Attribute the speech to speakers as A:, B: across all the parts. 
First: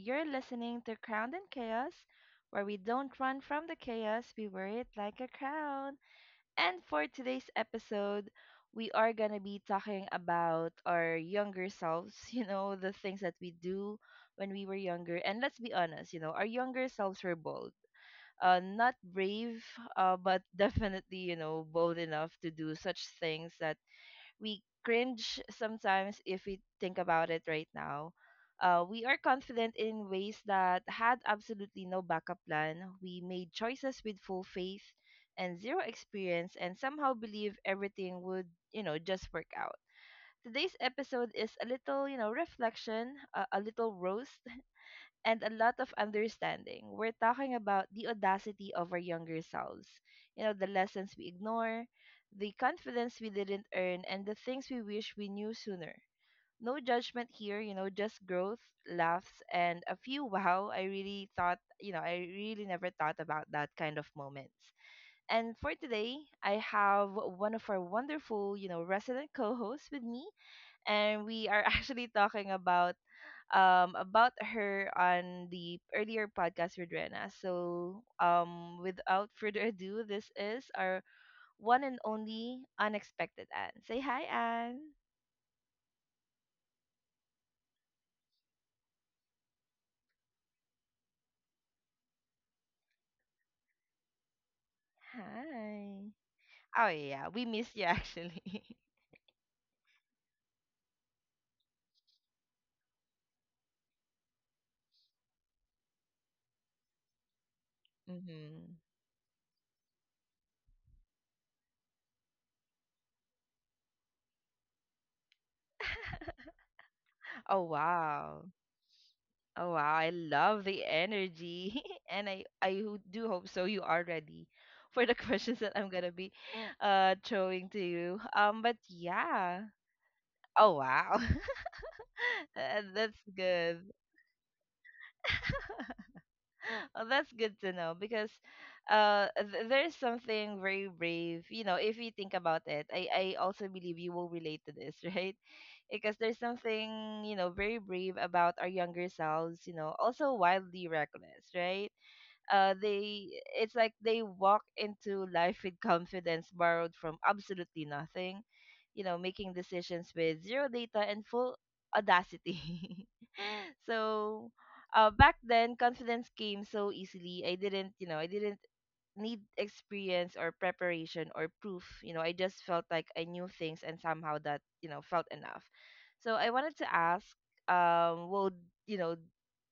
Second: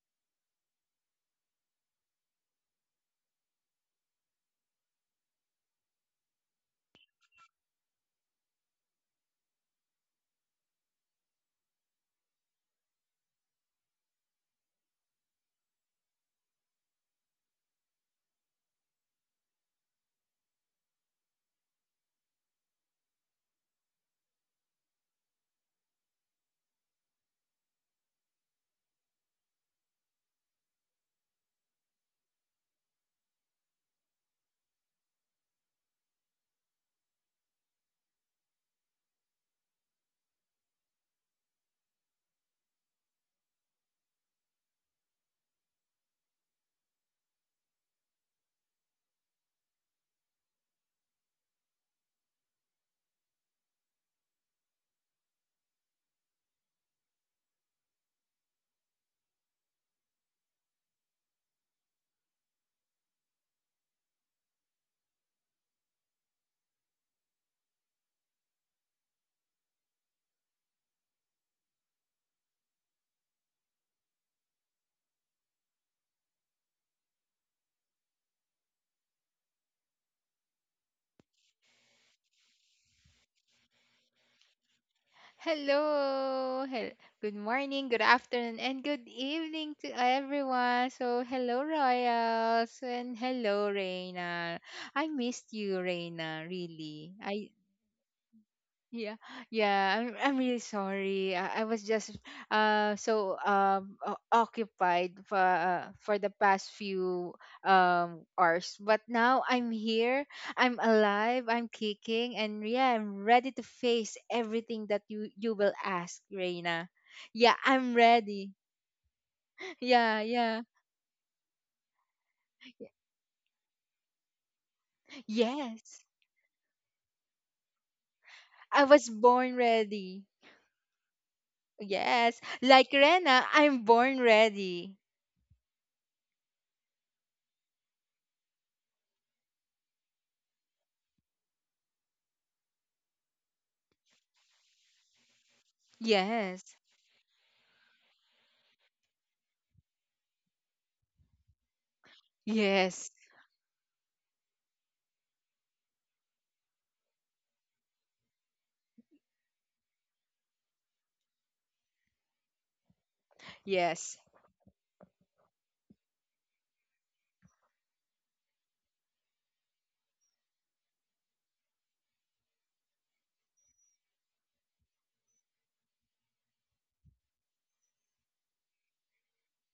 A: You're listening to Crowned in Chaos, where we don't run from the chaos, we wear it like a crown. And for today's episode, we are going to be talking about our younger selves, the things that we do when we were younger. And let's be honest, our younger selves were bold. Not brave, but definitely, bold enough to do such things that we cringe sometimes if we think about it right now. We are confident in ways that had absolutely no backup plan. We made choices with full faith and zero experience and somehow believe everything would, just work out. Today's episode is a little, reflection, a little roast, and a lot of understanding. We're talking about the audacity of our younger selves, the lessons we ignore, the confidence we didn't earn, and the things we wish we knew sooner. No judgment here, just growth, laughs, and a few wow. I really thought, I really never thought about that kind of moments. And for today, I have one of our wonderful, resident co hosts with me, and we are actually talking about about her on the earlier podcast with Rena. So without further ado, this is our one and only unexpected Anne. Say hi, Anne.
B: Hello. Good morning, good afternoon, and good evening to everyone. So, hello, Royals, and hello, Reina. I missed you,
A: Hi.
B: Reina,
A: Oh
B: really.
A: yeah, we
B: I
A: miss you actually.
B: Yeah, yeah. I'm really sorry. I was just so occupied for the past few hours,
A: Mm-hmm.
B: but now I'm here. I'm alive. I'm kicking, and yeah, I'm ready to face everything that you will ask, Reina. Yeah,
A: Oh
B: I'm
A: wow.
B: ready.
A: Oh wow, I
B: Yeah, yeah.
A: love the energy. And do hope so you are ready for the questions that I'm
B: Yes,
A: gonna be throwing to you. But
B: I was born
A: yeah.
B: ready.
A: Oh wow.
B: Yes, like
A: That's
B: Rena,
A: good.
B: I'm born ready.
A: Well, that's good to know because there's something very brave, if you think about it. I also believe you will relate to this, right? Because there's
B: Yes.
A: something, very brave about our younger selves, also wildly reckless, right?
B: Yes.
A: They It's like they walk into life with confidence borrowed from absolutely nothing, making decisions with zero data and full audacity.
B: Yes.
A: So back then, confidence came so easily. I didn't need experience or preparation or proof. You know, I just felt like I knew things and somehow that, felt enough. So I wanted to ask, um, we'll, you know,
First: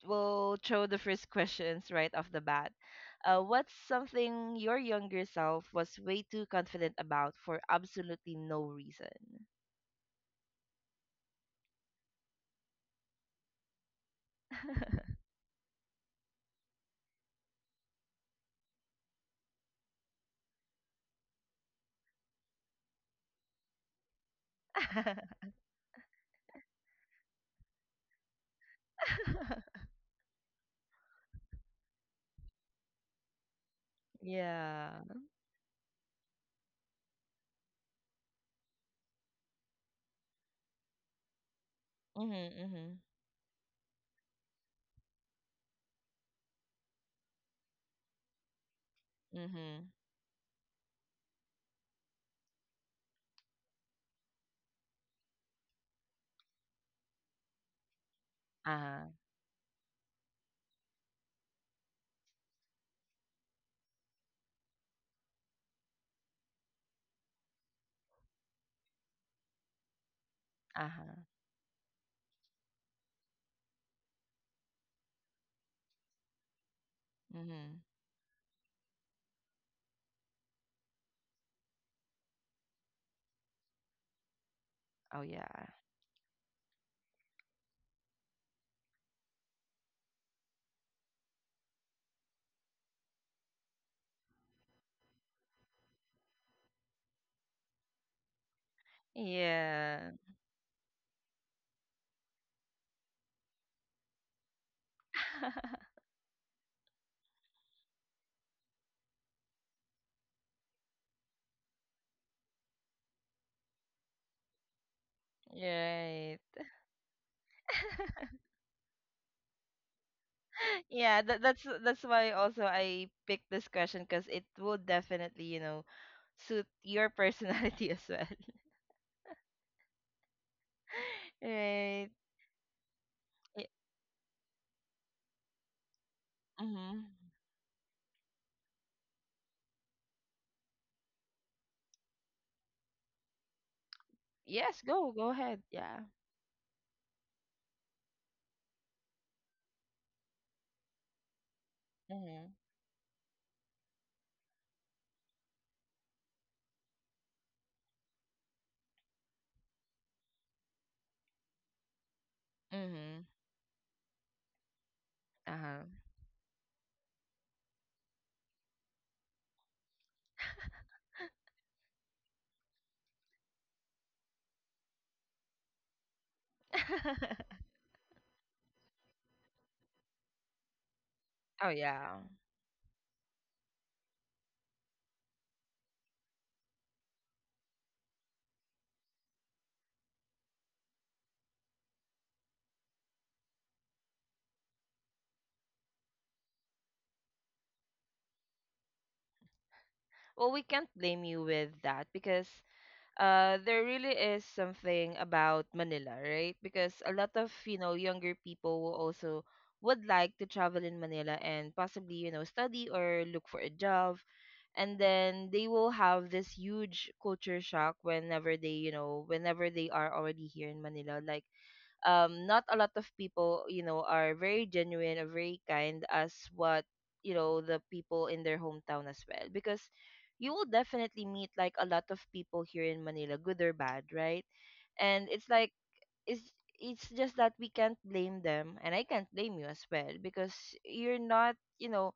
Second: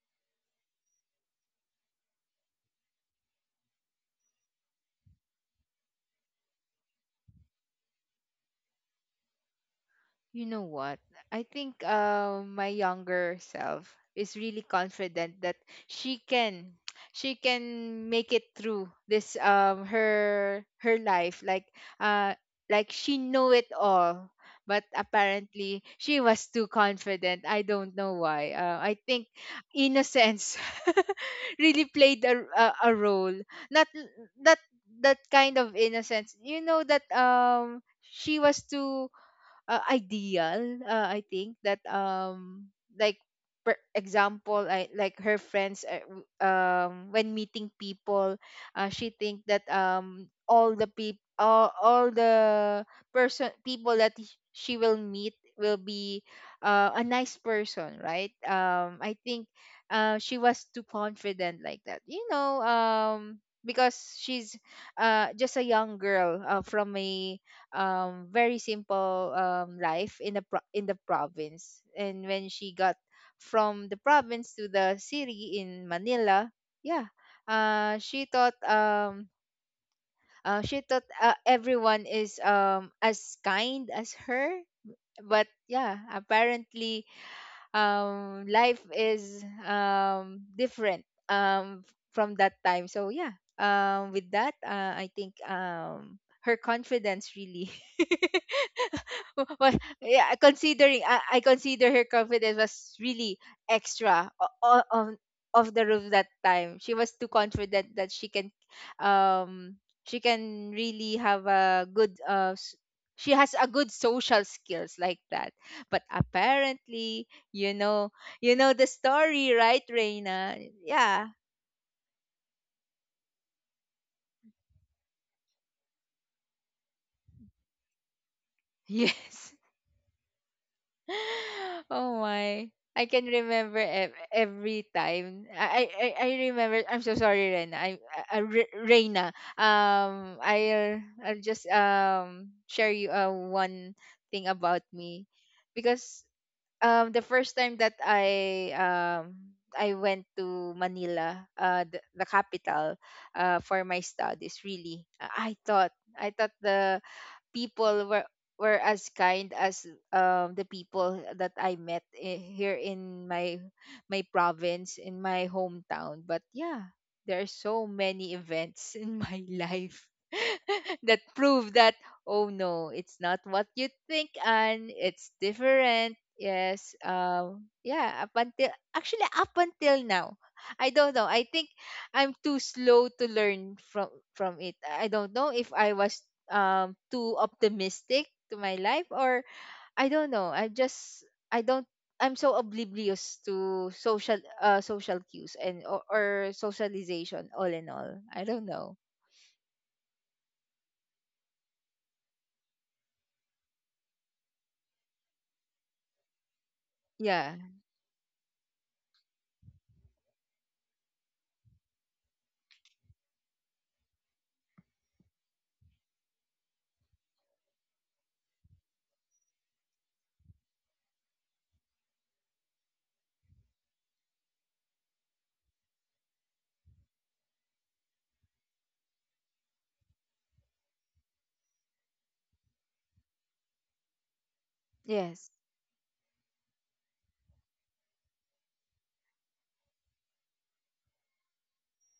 A: we'll throw the first questions right off the bat. What's something your younger self was way too confident about for absolutely no reason?
B: You know what? I think, my younger self is really confident that she can she can make it through this, her life, uh like she know it all. But apparently, she was too confident. I don't know why. I think innocence really played a role. Not that
A: Yeah.
B: that kind of innocence, you know, that, she was too, ideal. I think that,
A: Mm-hmm. Mm-hmm.
B: like, for example, like her friends, when meeting people, she think that,
A: Mm-hmm.
B: all the people all the person people that she will meet will be, a nice person, right?
A: Uh-huh.
B: I think, she was too confident like that, because she's, just a young girl, from a, very simple, life in the in the
A: Uh-huh.
B: province. And when she got from the province to the city in Manila, yeah.
A: Mm-hmm.
B: Uh she thought um uh, she thought uh, everyone is, as kind as her.
A: Oh
B: But
A: yeah.
B: yeah, apparently, life is, different, um from that time. So yeah, with that, I think, her confidence really... Well,
A: Yeah.
B: yeah, considering, I consider her confidence was really extra, on of the roof that time. She was too confident that um she can really have a good, she has a good social skills like that. But
A: Right.
B: apparently, you know, you know the story, right, Reina?
A: Yeah,
B: Yeah.
A: that's that's why also I picked this question because it will definitely, suit your personality as well.
B: Yes.
A: Right.
B: Oh my. I can
A: Yeah.
B: remember every time. I remember.
A: Mm-hmm.
B: I'm so sorry, Rena. Reina. I'll just share you, one thing about
A: Yes,
B: me,
A: go ahead. Yeah.
B: because, the first time that I went to Manila, the
A: Mm-hmm.
B: capital, for my studies, really. I thought the people were as kind as, the people that I met, here
A: Mm-hmm.
B: in my province, in my
A: Uh-huh.
B: hometown. But yeah, there are so many events in my life that prove that, oh no, it's not what you think, and it's different. Yes. Yeah, up until now. I don't know. I think
A: Oh yeah.
B: I'm too slow to learn from it. I don't know if I was, too optimistic to my life, or I don't know. I just, I don't, I'm so oblivious to social cues, and or socialization, all in all. I don't know.
A: Well, we can't blame you with that because there really is something about Manila, right? Because a lot
B: Yeah.
A: of, younger people will also would like to travel in Manila and possibly, study or look for a job. And then they will have this huge culture shock whenever they, whenever they are already here in Manila. Like not a lot of people you know are very genuine or very kind as what you know the people in their hometown as well, because you will definitely meet like a lot of people here in Manila, good or bad, right? And
B: Yes.
A: it's like it's it's just that we can't blame them, and I can't blame you as well because you're not, you know,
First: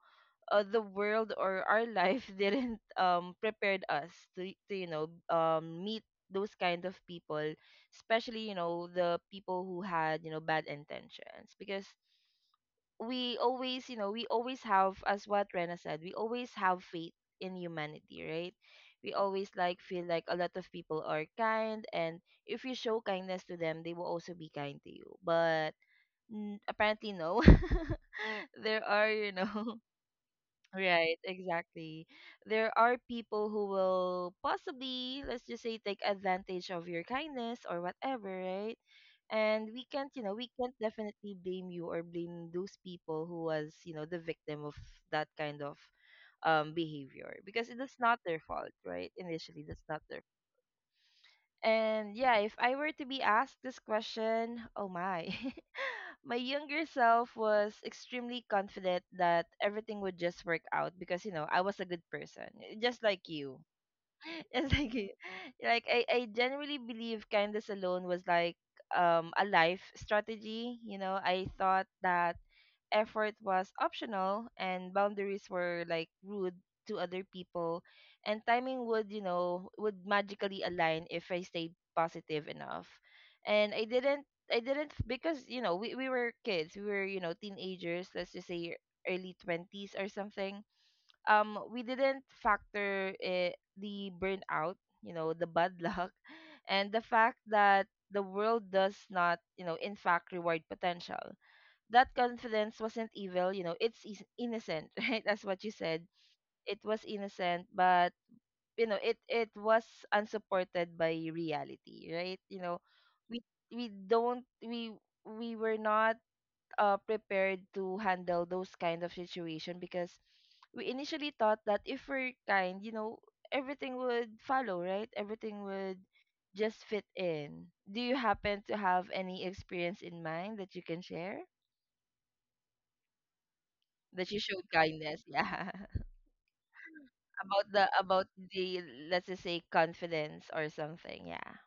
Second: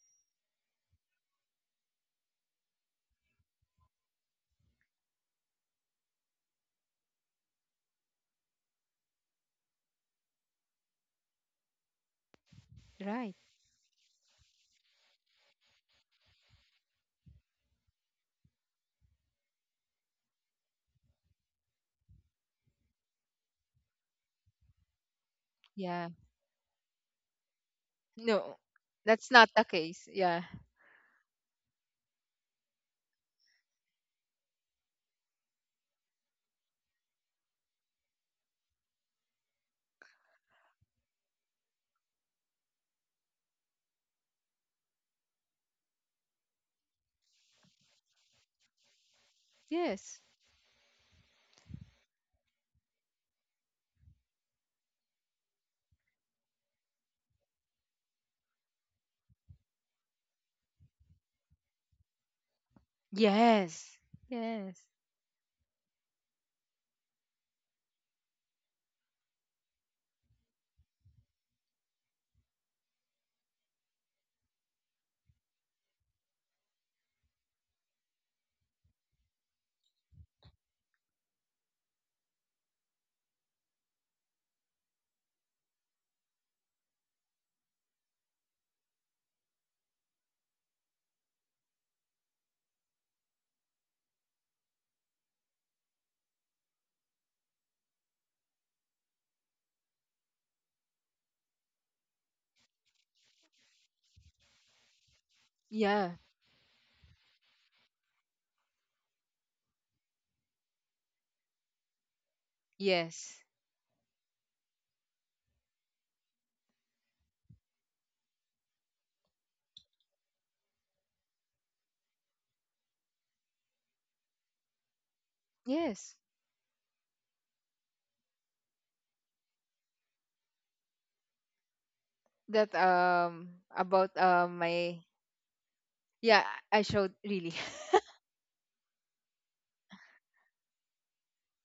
A: the world or our life didn't prepared us to you know meet those kind of people, especially you know the people who had you know bad intentions, because
B: Right.
A: we always have, as what Rena said, we always have faith in humanity, right? We always like feel like a lot of people are kind and if you show kindness to them, they will also be kind to you. But
B: Yeah.
A: apparently no.
B: No.
A: There are you
B: That's not the
A: know,
B: case. Yeah.
A: right, exactly. There are people who will possibly, let's just say, take advantage of your kindness or whatever, right? And we can't, we can't definitely blame you or blame those people who was, the victim of that kind of behavior, because it is not their fault, right? Initially, that's not
B: Yes.
A: their. And yeah, if I were to be asked this question, oh my. My younger self was extremely confident that everything would just work out, because you know I was a good person, eh, just like you,
B: Yes.
A: just
B: Yes.
A: like you. Like I genuinely believe kindness alone was like a life strategy. You know, I thought that effort was optional and boundaries were like rude to other people, and timing would you know would magically align if I stayed positive enough. And I didn't because you know we were kids, we were you know teenagers, let's just say early 20s or something. We didn't factor it, the burnout you know, the bad luck and the fact that the world does not you know in fact reward potential. That confidence wasn't evil, you know it's innocent. Right, that's what you said.
B: Yeah.
A: It was innocent, but you know it it was unsupported by reality, right? You know we
B: Yes.
A: we don't we were not prepared to handle those kind of situation, because we initially thought that if we're kind, you know, everything would follow, right? Everything would
B: Yes.
A: just fit in. Do you happen to have any experience in mind that you can share
B: That, about,
A: that you showed
B: my.
A: kindness, yeah?
B: Yeah, I showed, really.
A: About the about the, let's just say, confidence or something. Yeah.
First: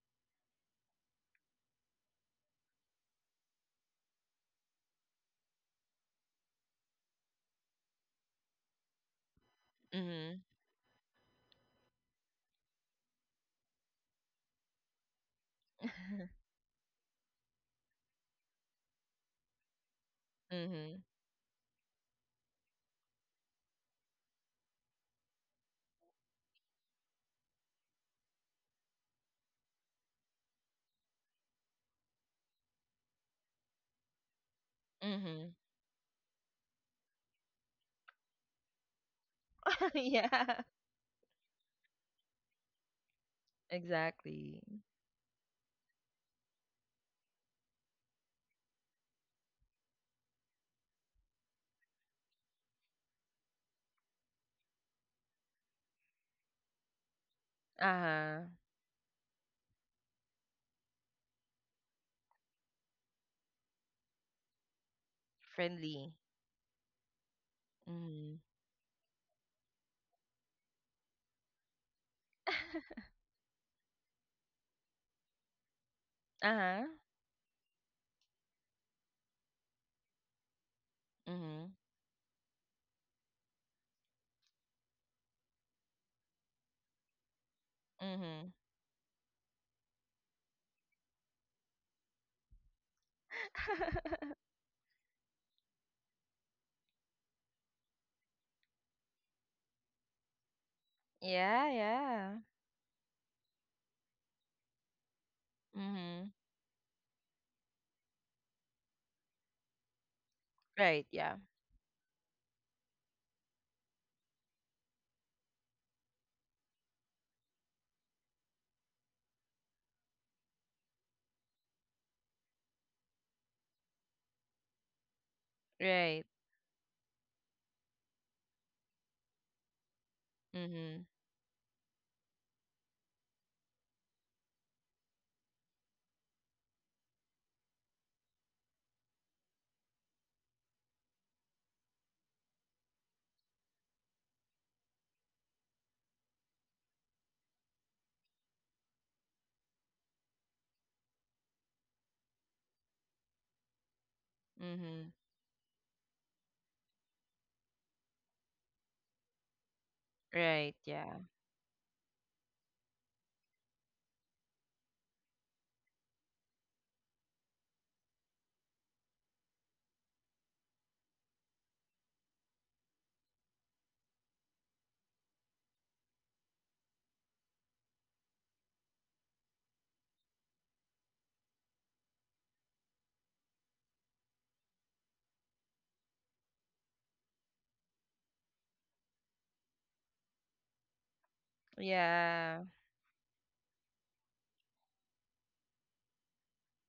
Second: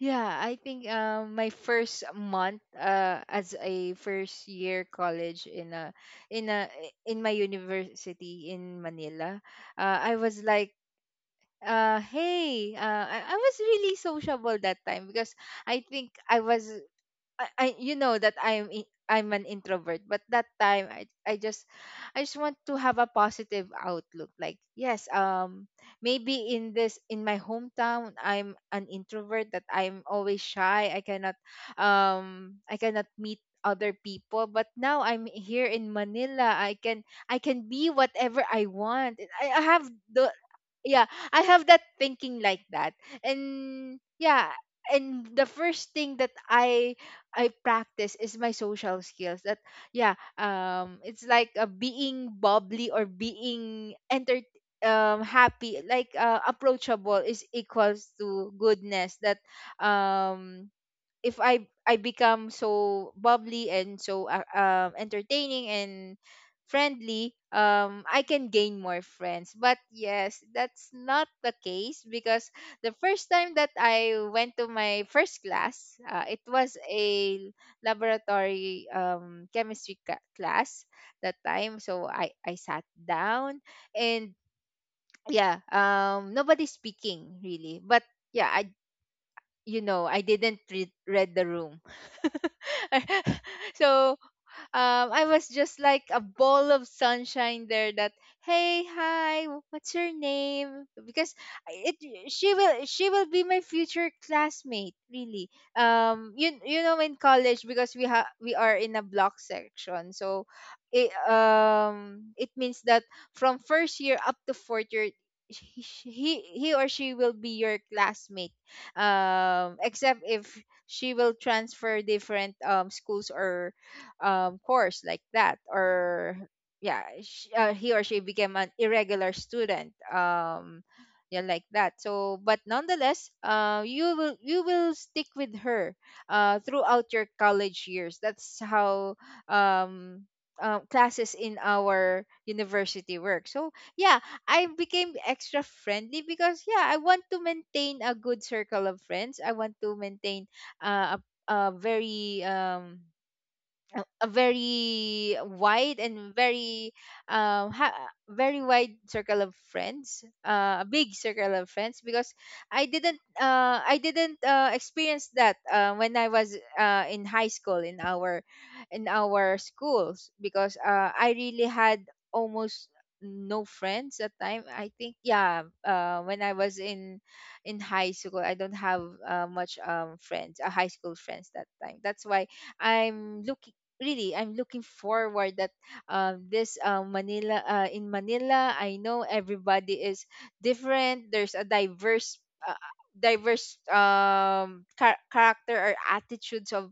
B: Yeah, I think, my first month, as a first year college in a in my university in Manila, I was
A: Mm-hmm.
B: like, hey, I was really sociable that time, because I think I you know that I'm an introvert. But that time,
A: Mm-hmm.
B: I just want to have a positive outlook. Like, yes, maybe in my hometown, I'm an introvert, that I'm always shy. I cannot meet other people, but now I'm
A: Mm-hmm.
B: here in Manila. I can be whatever I want. i, I have the
A: Yeah.
B: yeah i have that thinking like that. And yeah,
A: Exactly.
B: and the first thing that I practice is my social skills. That Yeah, it's like, being bubbly, or being, enter happy, like, approachable is equals
A: Uh-huh.
B: to goodness. That, um, if I become so bubbly and so, entertaining
A: Friendly.
B: and friendly, I
A: Mm-hmm.
B: can gain more friends. But yes, that's not the case, because the first time that I went to my first class, it was
A: Uh-huh.
B: a laboratory, chemistry class that
A: Mm-hmm.
B: time. So I sat down and yeah, nobody's speaking, really. But yeah,
A: Hmm.
B: I you know I didn't read the room. So, I was just like a ball of sunshine there. That "Hey, hi, what's your name?" Because,
A: Yeah,
B: I- it
A: yeah.
B: she will be my future classmate. Really,
A: Mm-hmm.
B: you know in college, because we are in a block section. So
A: Right,
B: it
A: yeah.
B: um it means that from first year up to fourth year. He, he he or she will be your classmate, except if she will transfer different, schools, or, course, like that.
A: Right.
B: Or yeah, sh he or she became an irregular student,
A: Mm-hmm.
B: yeah, like that. So, but nonetheless, you will stick with her, throughout your college years. That's how, um, classes in our university work. So yeah, I became extra friendly, because, yeah, I want to maintain a good circle of friends. I want to maintain, uh, a a very um a
A: Mm-hmm.
B: very wide, and um ha- very wide circle of friends,
A: Right,
B: a big
A: yeah.
B: circle of friends. Because I didn't experience that, when I was, in high school, in our schools, because, I really had almost no friends at time, I think. Yeah, when I was in high school, I don't have, much, friends, high school friends, that time. That's why I'm looking I'm looking forward that, this, Manila, in Manila, I know everybody is different. There's a
A: Yeah.
B: uh, diverse character, or attitudes of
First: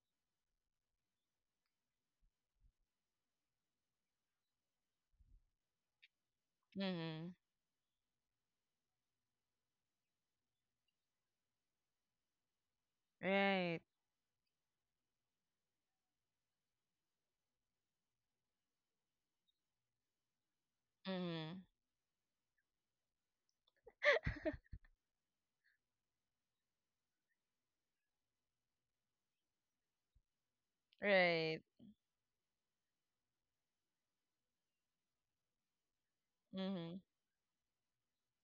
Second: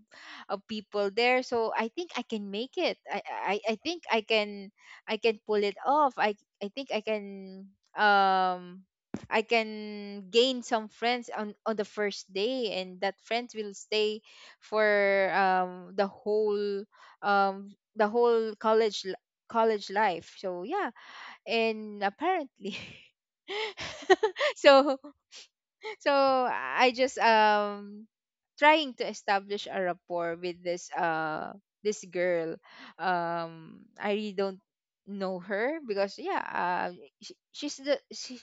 B: of people there. So I think I can make it. I think I can pull it off. I think i
A: Mm-hmm.
B: can um I can gain some friends on the first day, and that friends will
A: Right.
B: stay for, the whole college life. So yeah,
A: Mm-hmm.
B: and apparently... so so I just, trying to establish a rapport with this uh
A: Right.
B: this girl. I really don't know her, because, yeah,
A: Mm-hmm.
B: sh she's the she,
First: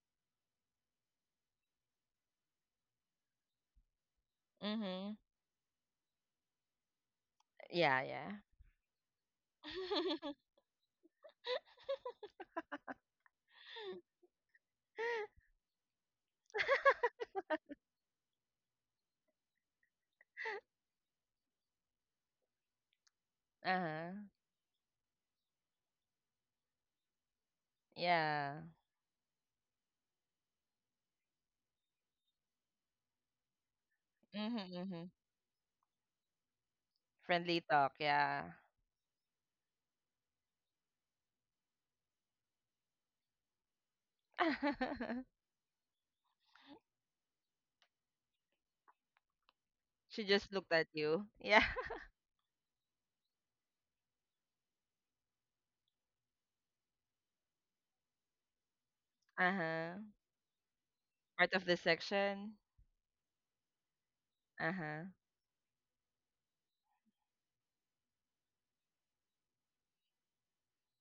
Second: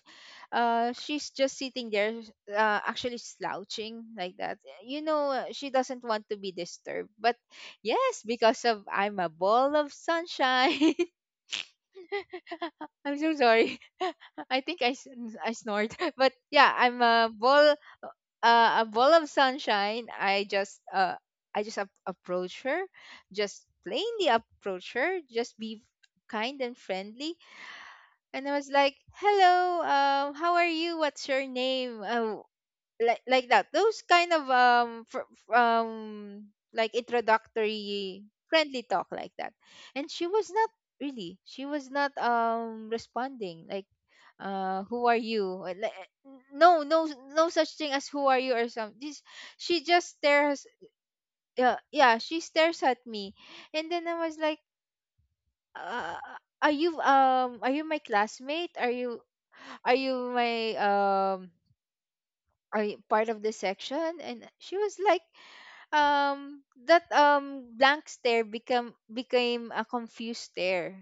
B: she's just sitting there, actually slouching like that. You
A: Mm-hmm.
B: know, she doesn't want to be disturbed. But
A: Yeah,
B: yes,
A: yeah.
B: because of, I'm a ball of sunshine. I'm so sorry. I think I snort. But yeah, I'm a ball of sunshine. I just approach her, just
A: Uh-huh.
B: plainly approach her, just be kind and friendly. And I
A: Yeah.
B: was like, "Hello, how are you? What's your name?" Like that, those kind of,
A: Mm-hmm, mm-hmm.
B: like
A: Friendly talk,
B: introductory
A: yeah.
B: friendly talk, like that. And she was not really, she was not, responding, like, who are you? No, no, no such thing as "who are you" or something. This, she just
A: She just
B: stares.
A: looked at you. Yeah.
B: Yeah, yeah, she stares at me. And then I was like, uh, are you, my classmate? are you are
A: Uh-huh.
B: you my um
A: Part of the section.
B: are y- part of the section? And she was
A: Uh-huh.
B: like, that, blank stare become became a confused stare.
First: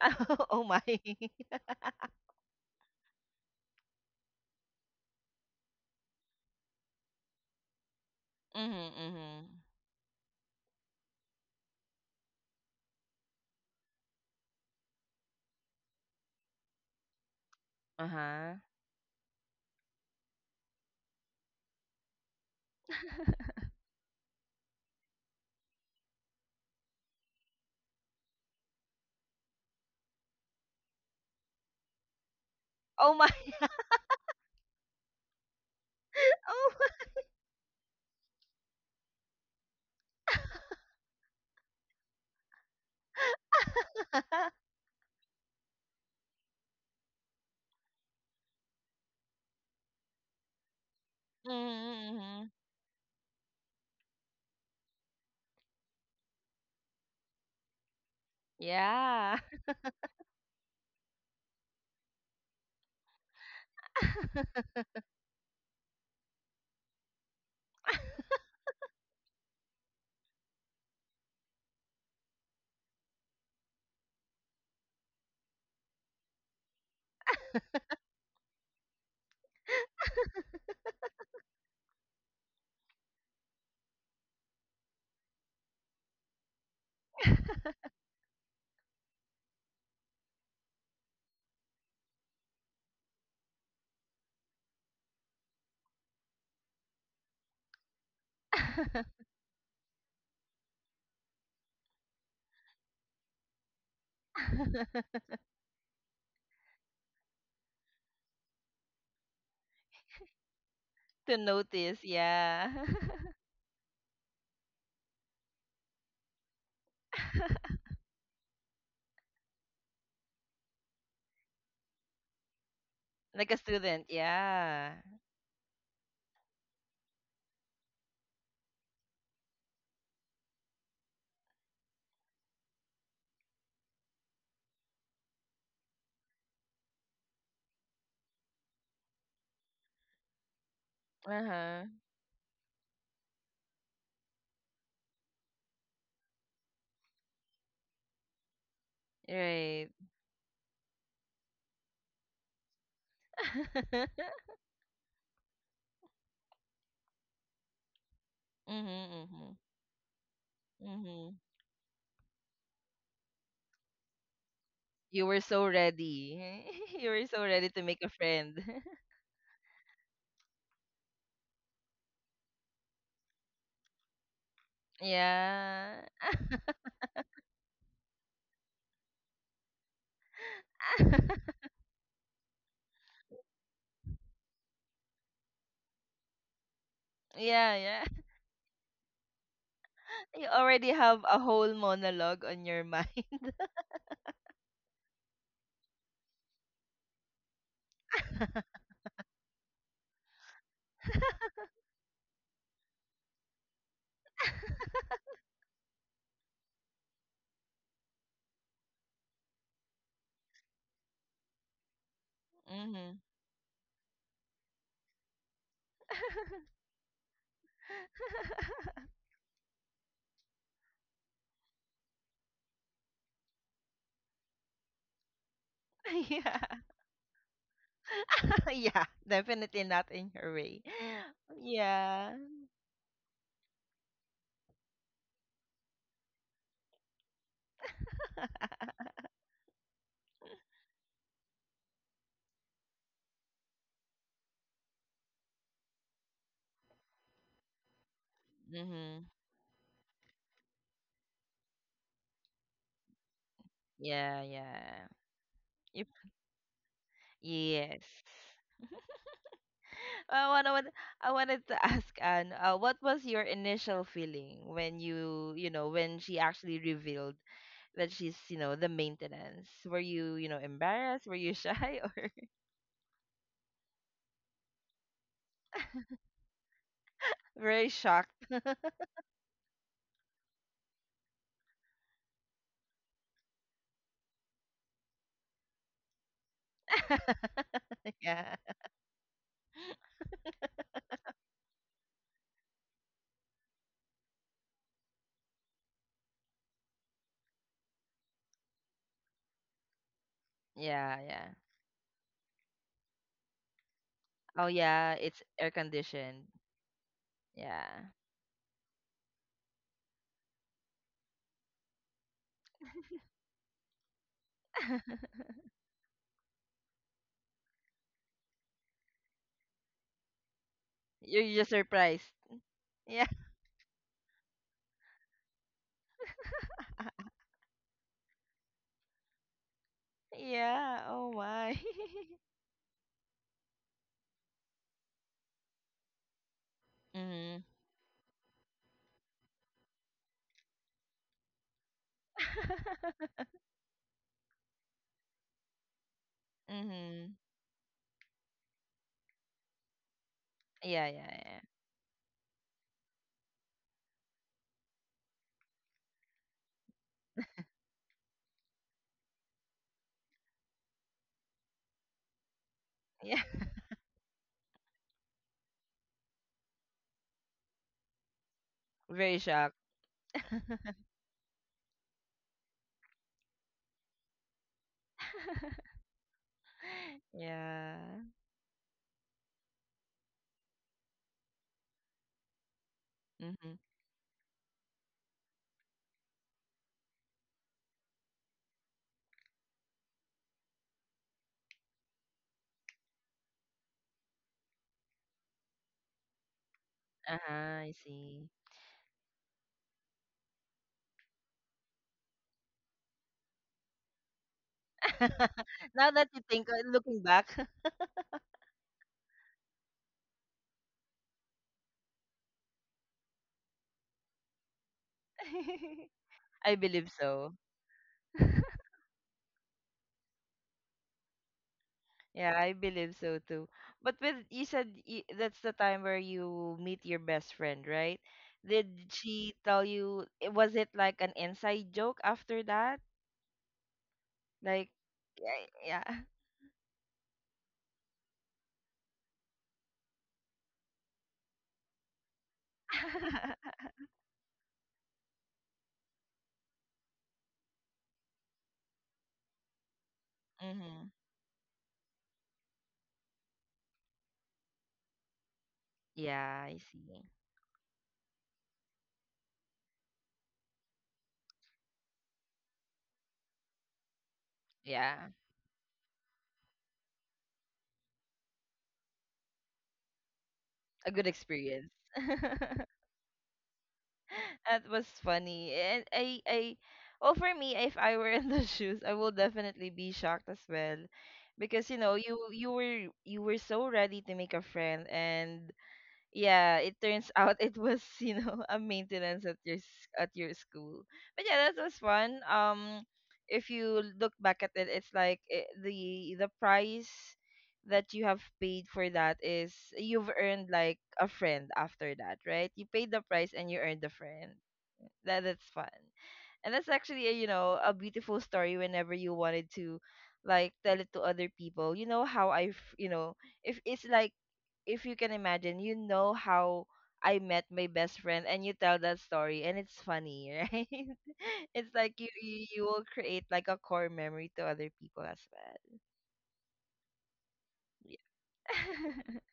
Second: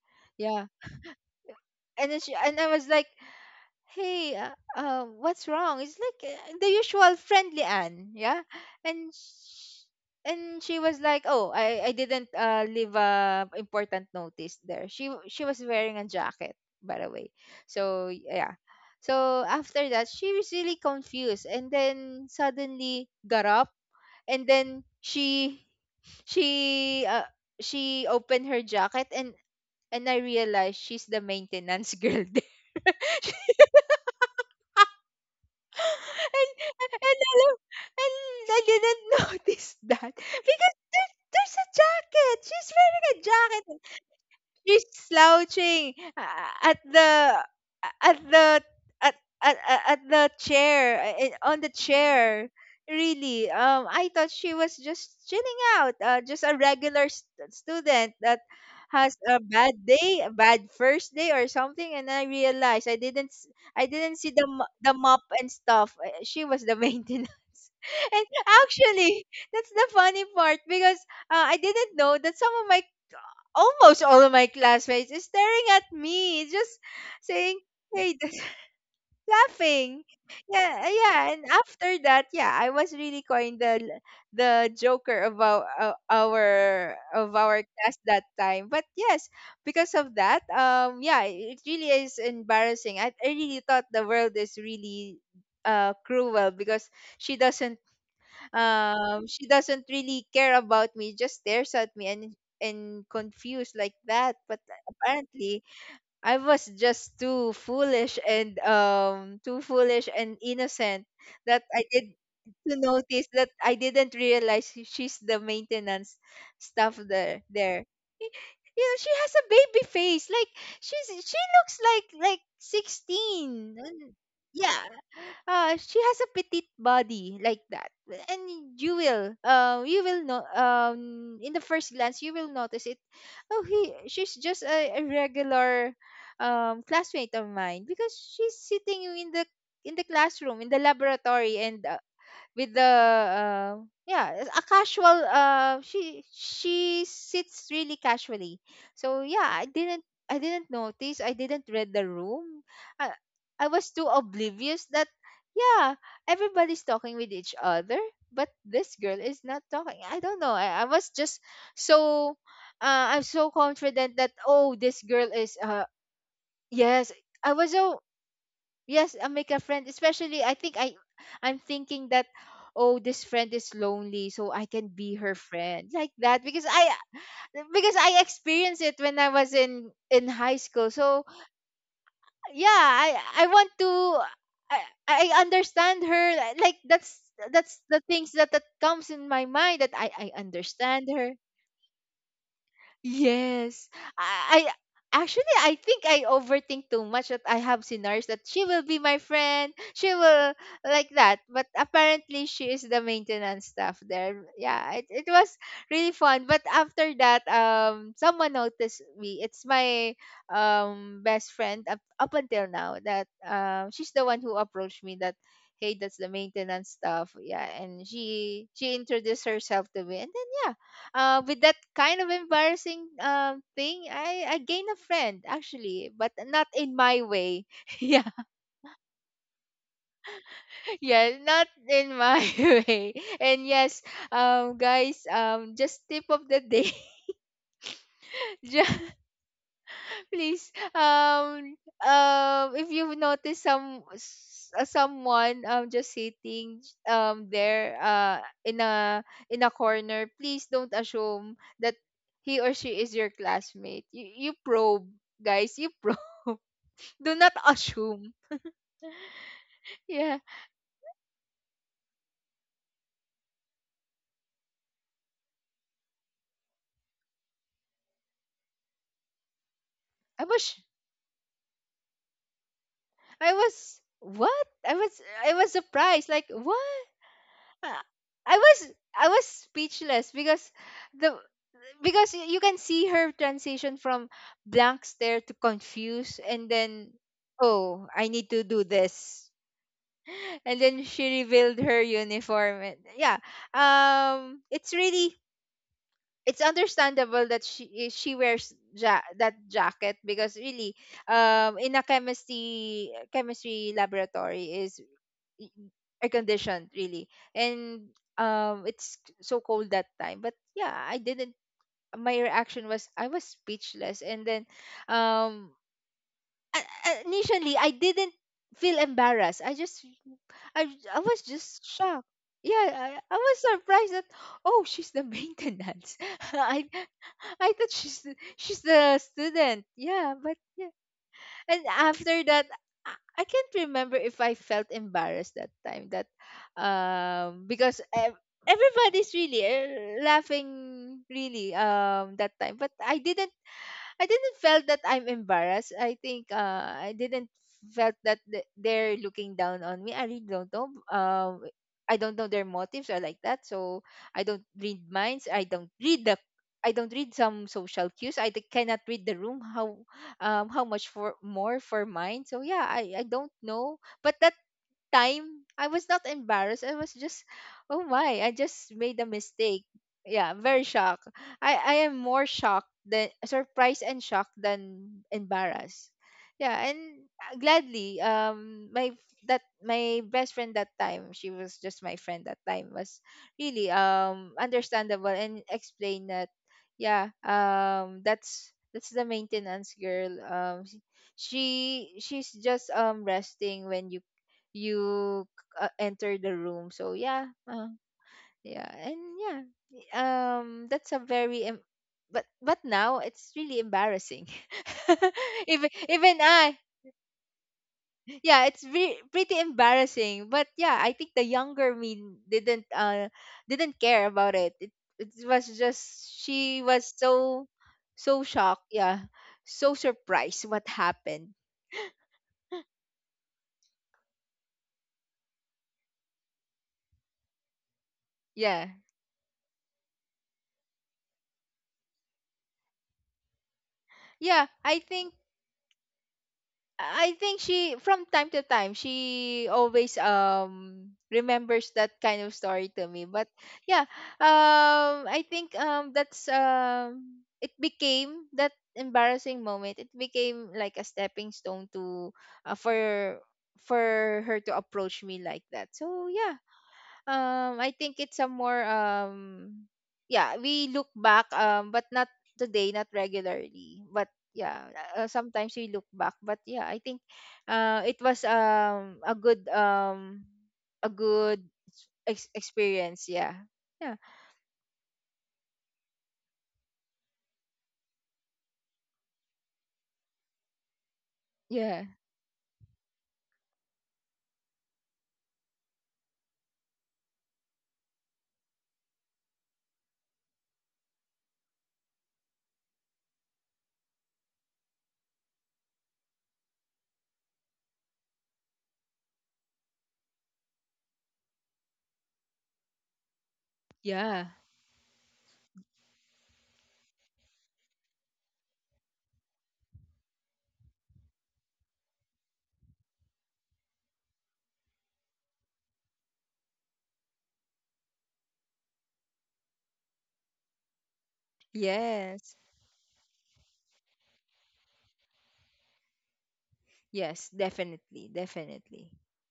A: Oh
B: Yeah,
A: my.
B: and then she, and I was like, "Hey, what's wrong?" It's like, the usual friendly Anne. Yeah.
A: Mm-hmm,
B: And
A: mm-hmm.
B: sh- and she was like, "Oh, I didn't, leave a important notice there." She was wearing a jacket, by the way. So
A: Uh-huh.
B: yeah. So after that, she was really confused, and then suddenly got up, and then she uh, she opened her jacket, and I realized she's the maintenance girl there.
A: Oh my.
B: And
A: Oh
B: and
A: my.
B: and alam, and I didn't notice that, because there's a jacket. She's wearing a jacket. She's slouching, at the, at the at at the chair, on the
A: Mm-hmm, mm-hmm.
B: chair. Really, I thought she was just chilling out, just a regular student that has
A: Yeah.
B: a bad day, a bad first day, or something. And I realized, I didn't see the mop and stuff. She was the maintenance. And actually, that's the funny part, because, I didn't know that some of my almost all of my classmates is staring at me, just saying, "Hey," laughing. Yeah, yeah. And after that, yeah, I was really kind, the joker of our of our class that time. But yes, because of that, yeah, it really is embarrassing. I really thought the world is really cruel because she doesn't she doesn't really care about me, just stares at me and confused like that. But apparently I was just too foolish and innocent
A: To
B: that I
A: notice,
B: did
A: yeah.
B: to notice that I didn't realize she's the maintenance staff there there. Y- You know, she has a baby face. Like she looks like
A: Like a
B: 16.
A: student,
B: Yeah.
A: yeah.
B: She has a petite body like that. And you will know, in the first glance you will notice it. Oh, he she's just a regular classmate of mine, because she's sitting in the classroom in the laboratory,
A: Uh-huh.
B: and with the yeah, a casual, she sits really casually. So yeah,
A: Right.
B: I didn't notice, I didn't read the room. i, I was too oblivious that yeah, everybody's talking with each other, but this girl
A: Mhm,
B: is
A: mhm.
B: not talking. I don't know. I was
A: Mhm.
B: just so, I'm so confident that oh, this
A: You
B: girl
A: were
B: is
A: so ready. You
B: Yes,
A: were so
B: I
A: ready
B: was
A: to make
B: so...
A: a friend.
B: Yes, I make a friend. Especially, I'm thinking that oh, this friend is lonely, so I can be her friend
A: Yeah.
B: like that, because I experienced it when I was in high school. So yeah, I want to. I, I understand her, like
A: Yeah,
B: that's
A: yeah.
B: the things that, that comes in my mind, that I
A: You already
B: understand
A: have
B: her.
A: a whole monologue on your mind.
B: Yes. I, I think I overthink too much, that I have scenarios that she will be my friend. She will, like that. But apparently she is the maintenance staff there. Yeah, it was really fun. But after that, someone noticed me. It's my best friend up until now,
A: Mhm.
B: that she's the one who approached me, that hey, that's the maintenance staff. Yeah, and she introduced herself to me, and then yeah, with that kind of embarrassing thing, I gained a friend actually, but
A: Yeah.
B: not in my way. Yeah,
A: Yeah, definitely not in your way.
B: yeah, not in
A: Yeah.
B: my way. And yes, guys, just tip of the day, just please if you've noticed someone just sitting there in a
A: Mhm.
B: corner, please don't assume that he or she is your classmate.
A: Yeah,
B: You
A: yeah.
B: probe, guys, you
A: You-
B: probe. Do not
A: yes.
B: assume. Yeah,
A: I wanna, I wanted to ask Anne, what was your initial feeling when you, when she actually revealed that she's, the maintenance? Were you,
B: i was
A: embarrassed? Were you shy or
B: I was what, I was surprised, like what.
A: very
B: Uh,
A: shocked?
B: I was... I was speechless, because the because you can see her transition from blank stare to confused, and then oh, I need
A: Yeah,
B: to do this. And then she revealed her uniform, and yeah, it's really... it's understandable that she wears that jacket, because really,
A: yeah, yeah.
B: in a chemistry
A: Oh
B: laboratory is
A: yeah, it's air
B: air
A: conditioned.
B: conditioned, really.
A: Yeah,
B: And it's so cold that time, but yeah, I didn't my reaction was I was speechless, and then um initially I didn't feel embarrassed, I I was
A: you're just
B: just
A: surprised.
B: shocked. Yeah,
A: Yeah,
B: I was surprised that oh, she's the maintenance. I I thought she's the student. Yeah, but yeah.
A: yeah. Oh my.
B: And after that, I, I can't remember if I felt embarrassed that time. That
A: Mhm.
B: um because ev- everybody's really laughing really that time, but I didn't felt that I'm embarrassed. I think I
A: Mhm.
B: didn't felt that they're looking down on me. I really don't know.
A: Yeah, yeah, yeah.
B: I don't know their motives or like that. So I don't read minds. I don't read the... I don't read some social cues. Cannot read the room. How much for more for mine? So yeah, I
A: Yeah.
B: don't know. But that time I was not embarrassed. I was just, oh my, I just made a
A: Very shocked.
B: mistake. Yeah, I'm very shocked. I am more shocked than surprised, and shocked than embarrassed. Yeah, and
A: Yeah.
B: gladly, my... that my best friend that time, she was just my friend that time, was
A: Mm-hmm.
B: really understandable, and explained that yeah, that's the maintenance girl. She's just resting when you enter the room. So yeah,
A: Uh-huh, I see.
B: yeah, and yeah, that's a very but now it's really embarrassing. Even
A: Now that you think,
B: I,
A: looking back,
B: yeah, pretty embarrassing. But yeah, I think the younger me didn't uh didn't care about it. It was just,
A: I
B: she
A: believe
B: was
A: so.
B: so, so shocked. Yeah, so surprised what happened.
A: Yeah, I believe so too. But with you said y that's the time where you meet your best friend, right? Did
B: Yeah,
A: she tell you? Was it like an inside joke after that?
B: yeah.
A: Like, yeah. Yeah.
B: I think she from time to time, she always remembers that kind of story to me. But yeah, I think that's it became that embarrassing moment. It became like a
A: Mm-hmm.
B: stepping stone to uh, for for her to approach me like that. So yeah,
A: Yeah, I see.
B: I think it's a more yeah, we look back but not today, not regularly. But yeah,
A: Yeah,
B: sometimes we look back. But yeah, I think it was a good
A: a
B: a
A: good
B: good
A: experience.
B: experience, yeah. Yeah.
A: That was funny. And I well for me, if I were in the shoes, I will definitely be shocked as well. Because you
B: Yeah.
A: know, you you were so ready to make a friend, and yeah, it turns out it was you know a maintenance at your at your school. But yeah, that was fun. If you look back at it, it's like eh, the price that you have paid for that is you've earned like a friend after that, right? You paid the price and you earned a
B: Yeah.
A: friend. That that's fun, and that's actually eh, you know a beautiful story. Whenever you wanted to, like, tell it to other people, you know how you know if it's like, if you can imagine, you know how I met my best friend, and you tell that story and it's funny, right? It's like
B: Yes.
A: you will create like a core memory to other people as well.
B: Yes,
A: Yeah.
B: definitely, definitely.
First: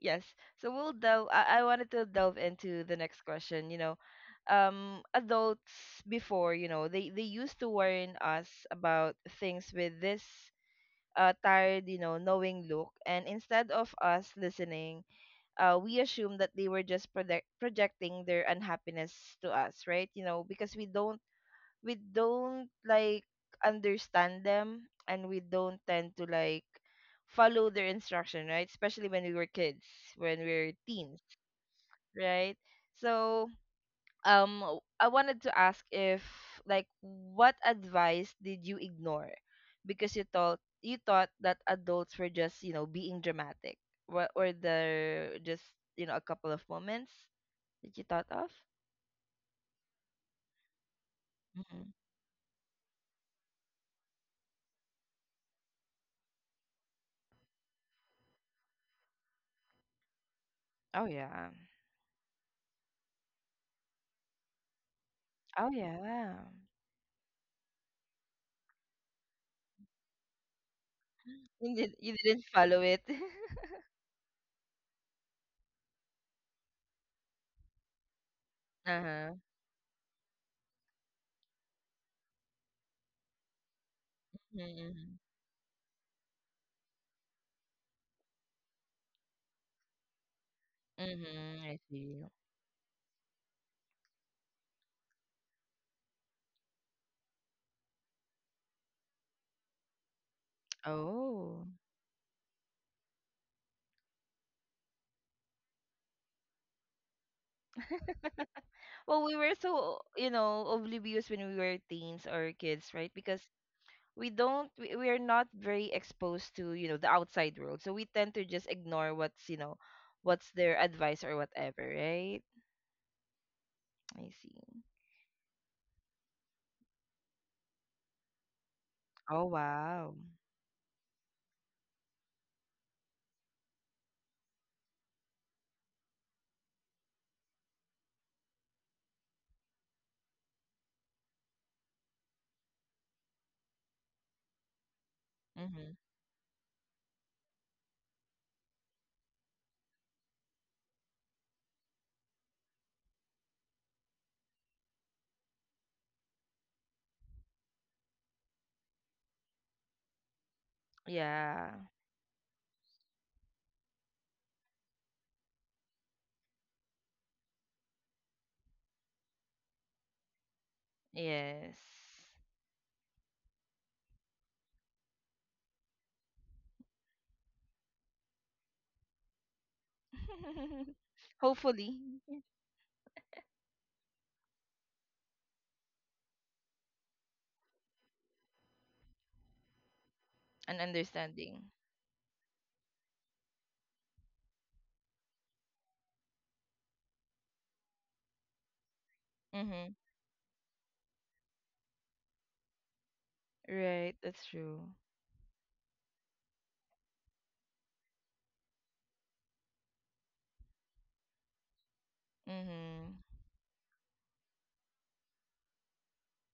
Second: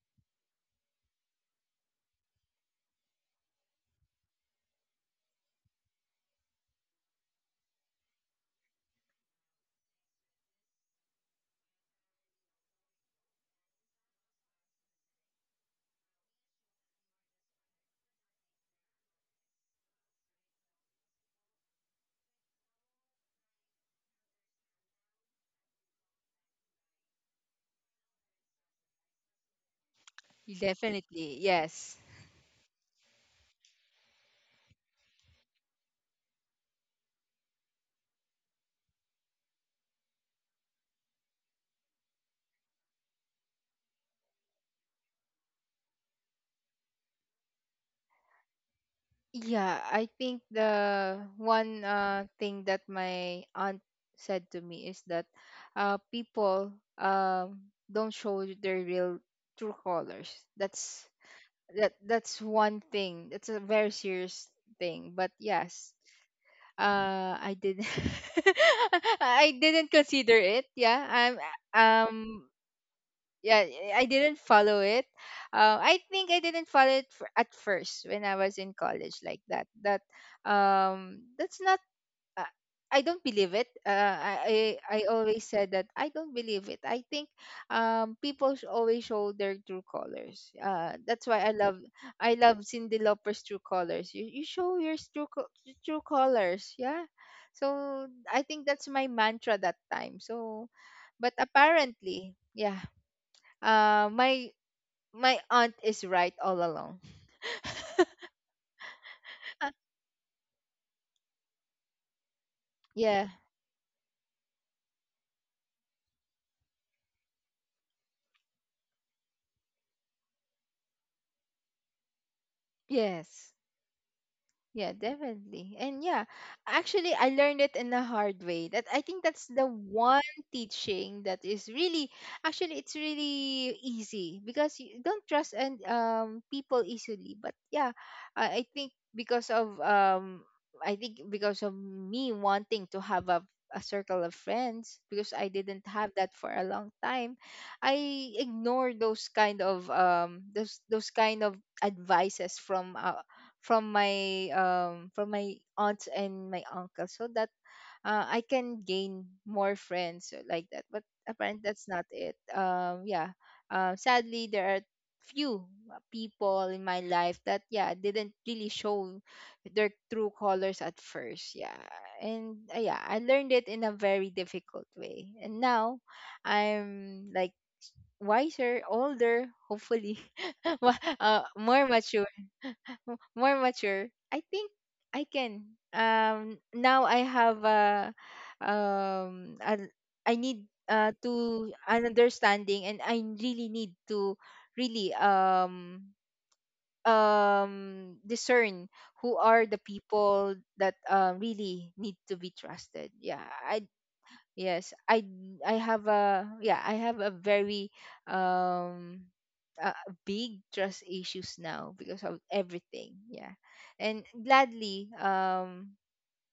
A: Yes. So we'll delve I wanted to delve into the next question, you know. Adults before, you know, they used to warn us about things with this tired, you know, knowing look, and instead of us listening, we assume that they were just projecting their unhappiness to us, right? You know, because we don't like understand them, and we don't tend to like follow their instruction, right? Especially when we were kids, when we were teens,
B: Definitely. Yes.
A: right? So I wanted to ask if, like, what advice did you ignore because you thought that adults were just, you know, being dramatic? What were they just, you know, a couple of moments that you thought of?
B: Yeah, I think the one
A: Hmm.
B: thing that my aunt said to me is that people um, don't show their real true colors. That's...
A: Oh, yeah.
B: that's one thing. That's a very serious thing. But
A: Oh,
B: yes,
A: yeah.
B: I didn't, I didn't consider it. Yeah,
A: You didn't
B: um
A: follow it.
B: yeah I didn't follow it. I didn't follow it f at first, when I was in college,
A: Uh-huh.
B: like that. That that's not uh, I don't believe it. I
A: Mm-hmm.
B: always said that I don't believe it. I think people always show their true colors. That's why I
A: Mm-hmm. I
B: love,
A: see.
B: I love Cindy Lauper's "True Colors." You show your true colors, yeah. So I think that's my mantra that time. So but
A: Oh.
B: apparently yeah, my... my aunt is right all along.
A: Well, we were so, you know, oblivious when we were teens or kids, right?
B: Yeah.
A: Because we don't we are not very exposed to, you know, the outside world, so we tend to just ignore what's, you know, what's their advice or whatever, right?
B: Yes.
A: I see.
B: Yeah, definitely. And yeah, actually, I learned it in a hard way. That I think
A: Oh,
B: that's the
A: wow.
B: one teaching that is really... actually, it's really easy because you don't trust and people easily. But yeah, I think because of I think because of me wanting to have a circle of friends, because I didn't
A: Mm-hmm.
B: have that for a long time, I ignored those kind of those kind of advices from from my aunts and my uncle, so that I can gain more friends, like that. But apparently
A: Yeah.
B: that's not it. Yeah. Sadly, there are few people in my life that yeah, didn't really show their true colors at first.
A: Yes.
B: Yeah, and yeah, I learned it in a very difficult way, and now I'm like wiser, older, hopefully, more
A: Hopefully.
B: mature, more mature. I think I can. Now I have a, um, a- I need
A: An understanding.
B: to an understanding, and I really need to really discern who are the
A: Mm-hmm.
B: people that really need to be trusted. Yeah, I...
A: Right, that's true.
B: Yes, I have a, yeah, I have a very um uh, big trust issues now because of
A: Mm-hmm.
B: everything. Yeah. And gladly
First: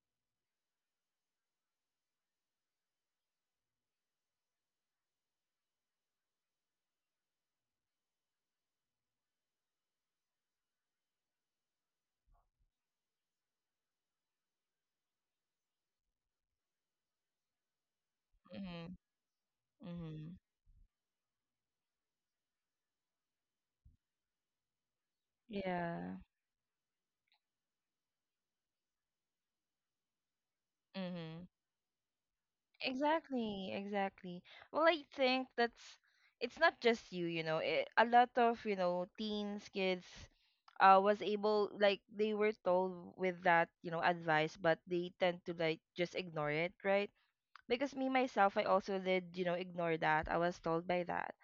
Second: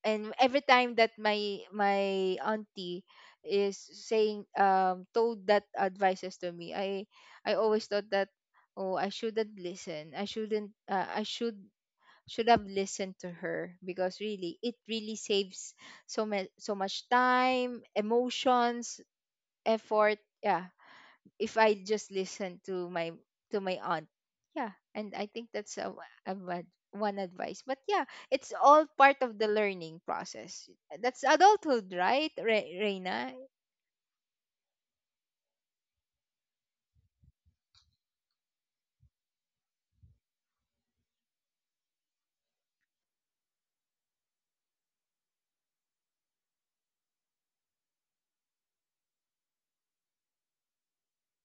B: and every time that my auntie is saying, told that advices to me, I always thought that oh, I shouldn't listen. I shouldn't I should have listened to her, because really it really saves so much, so much time,
A: Mm-hmm.
B: emotions, effort,
A: Mm-hmm.
B: yeah, if I just listen to my aunt. Yeah, and I think that's
A: Yeah.
B: a one advice. But yeah, it's all part of the learning process. That's
A: Mm-hmm.
B: adulthood, right, Reina?
A: Exactly, exactly. Well, I think that's, it's not just you, you know. It, a lot of, you know, teens, kids was able, like, they were told with that, you know, advice, but they tend to, like, just ignore it, right? Because me myself, I also did, you know, ignore that. I was told by that.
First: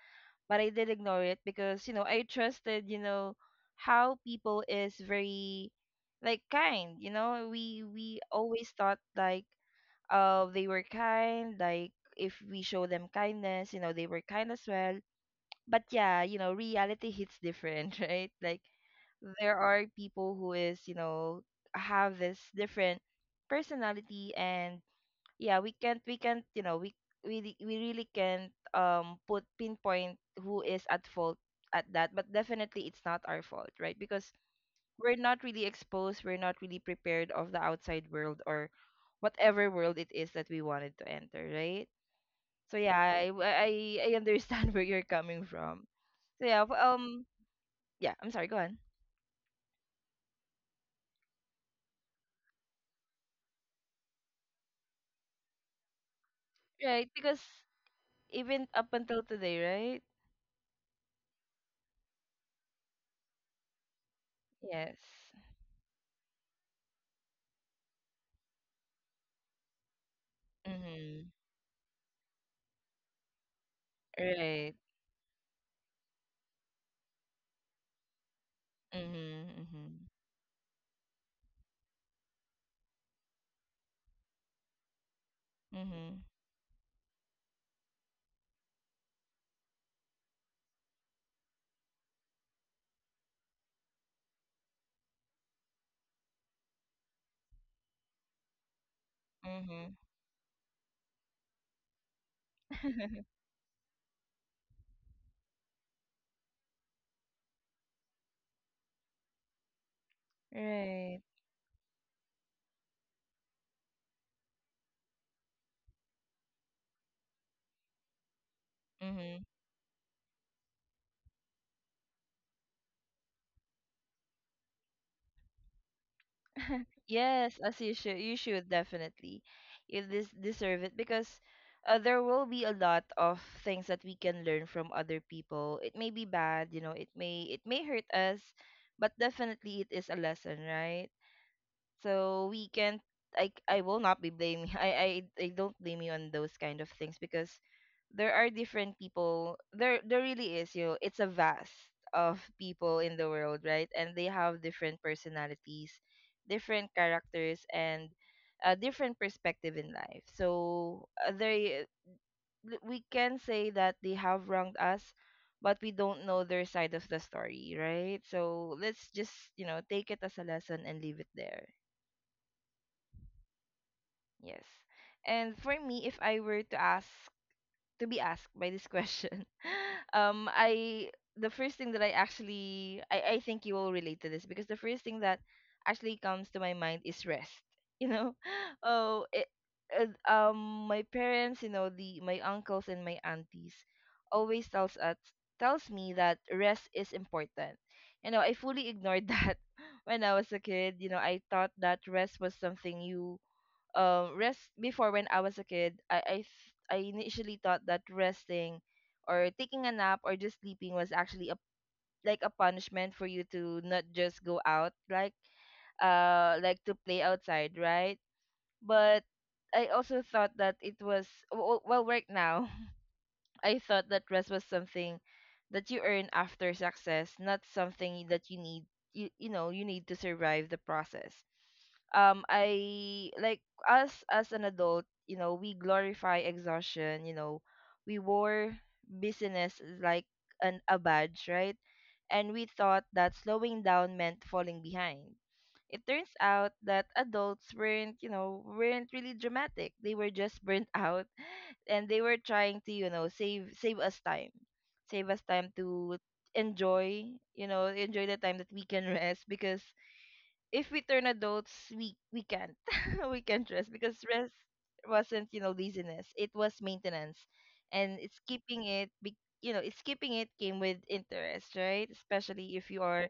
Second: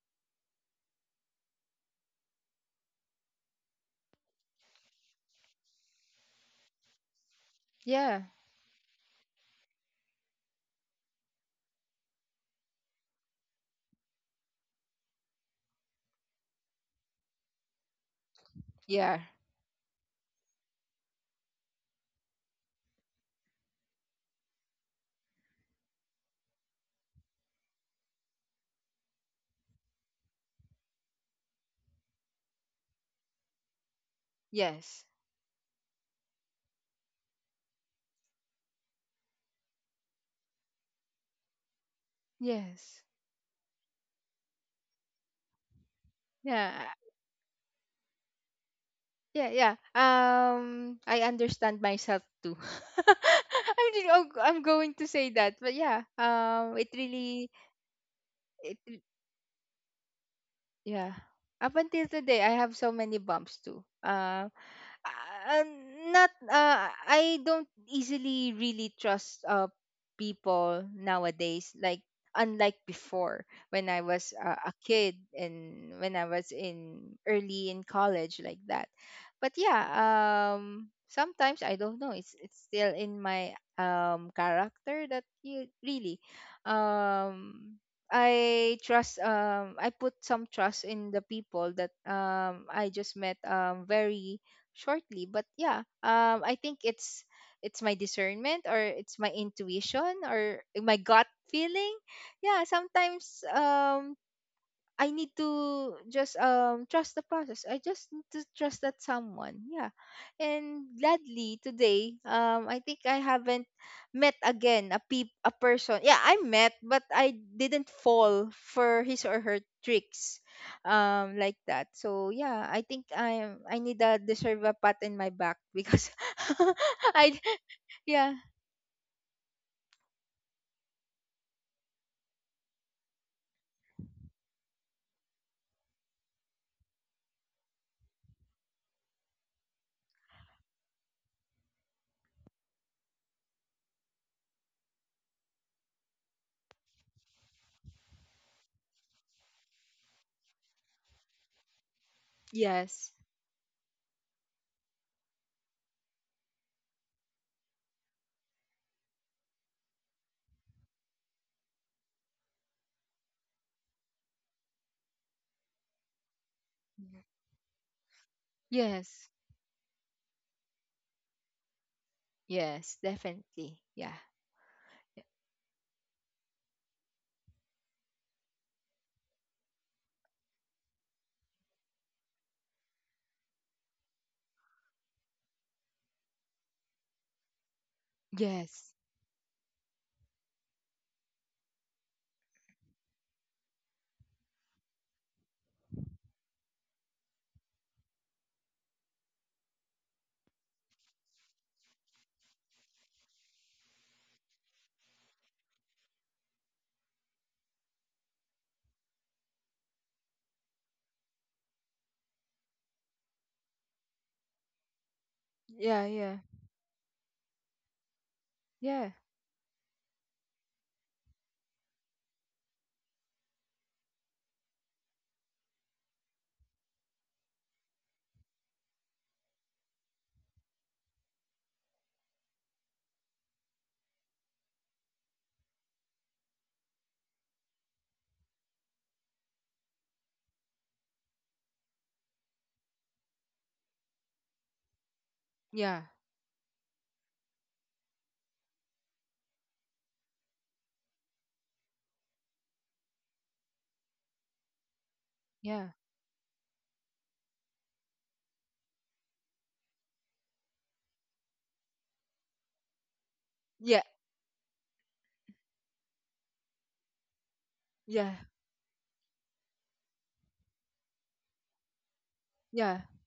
A: But I did ignore it because, you know, I trusted, you know, how people is very, like, kind, you know. We
B: Yeah.
A: always thought, like, they were kind, like if we show them kindness, you know, they were kind as well. But yeah, you know, reality hits different, right? Like,
B: Yeah.
A: there are people who is, you know, have this different personality and yeah, we can't, you know, we really can't put pinpoint who is at fault at that, but definitely it's not our fault, right? Because
B: Yes.
A: we're not really prepared of the outside world or whatever world it is that we wanted to enter, right? So yeah,
B: Yes.
A: I understand where you're coming from. so yeah f-
B: Yeah.
A: um yeah, I'm sorry, go on.
B: Yeah, yeah. I understand myself too. I'm just, oh, I'm going to say that, but yeah. It
A: Right, because
B: really...
A: even
B: it
A: up
B: re-
A: until today, right?
B: yeah. Up until today, I have so many bumps too.
A: Yes.
B: Uh, not I don't easily really trust people
A: Mm-hmm.
B: nowadays, like unlike before, when I was
A: Right.
B: a kid, and when I was in early in college, like that. But yeah,
A: Mm-hmm.
B: sometimes I don't know, it's still in my character that you
A: Mm-hmm.
B: really
A: Mm-hmm.
B: um I trust, I put some trust in the people that I just met very shortly. But yeah, I think it's my discernment, or it's my
A: Mm-hmm.
B: intuition, or my gut feeling. Yeah, sometimes I need to just trust the process. I just need to trust that someone. Yeah. And
A: Right.
B: gladly today, I think I haven't met again a person. Yeah, I met, but I didn't fall for his
A: Mm-hmm.
B: or her tricks like that. So yeah, I think I need a deserve a pat in my back, because I...
A: Yes, as you should.
B: yeah.
A: You should definitely. You this deserve it because there will be a lot of things that we can learn from other people. It may be bad, you know. It may hurt us, but definitely it is a lesson, right? So we can't, I will not be blaming. I don't blame you on those kind of things because there are different people, there really is, you know, it's a vast of people
B: Yes.
A: in the world, right? And they have different personalities, different characters, and a different perspective in life, so we can say that they have wronged us, but we don't know their side of the story, right? So let's
B: Yes.
A: just, you know, take it as a lesson and leave it there.
B: Yes, definitely. Yeah.
A: Yes. And for me, if I were to ask to be asked by this question, I, the first thing that I actually, I think you will relate to this because the first thing that actually comes to my mind is rest. You know,
B: Yes.
A: oh, it, my parents, you know, the my uncles and my aunties always tells us, tells me that rest is important. You know, I fully ignored that when I was a kid. You know, I thought that rest was something you rest, before when I was a kid, I initially thought that resting or taking a nap or just sleeping was actually a, like a punishment for you to not just go out,
B: Yeah, yeah.
A: like to play outside, right?
B: Yeah,
A: But I also thought that it was well, right now, I thought that rest was something that you earn after success, not something that you need, you know, you need to survive the process. I like Us as an adult, you know, we glorify exhaustion, you know. We wore business like an a badge, right? And we thought that slowing down meant falling behind.
B: yeah,
A: It turns out that adults weren't, you know, weren't really dramatic. They were just burnt out, and they were trying to, you know, save us time. Save us time
B: yeah,
A: to enjoy, you know, enjoy the time that we can rest because if we turn adults, we can't we can't rest
B: yeah,
A: because rest wasn't, you know, laziness. It was maintenance, and
B: yeah,
A: it's keeping it. You know, it's keeping it came with interest, right? Especially if you
B: yeah.
A: are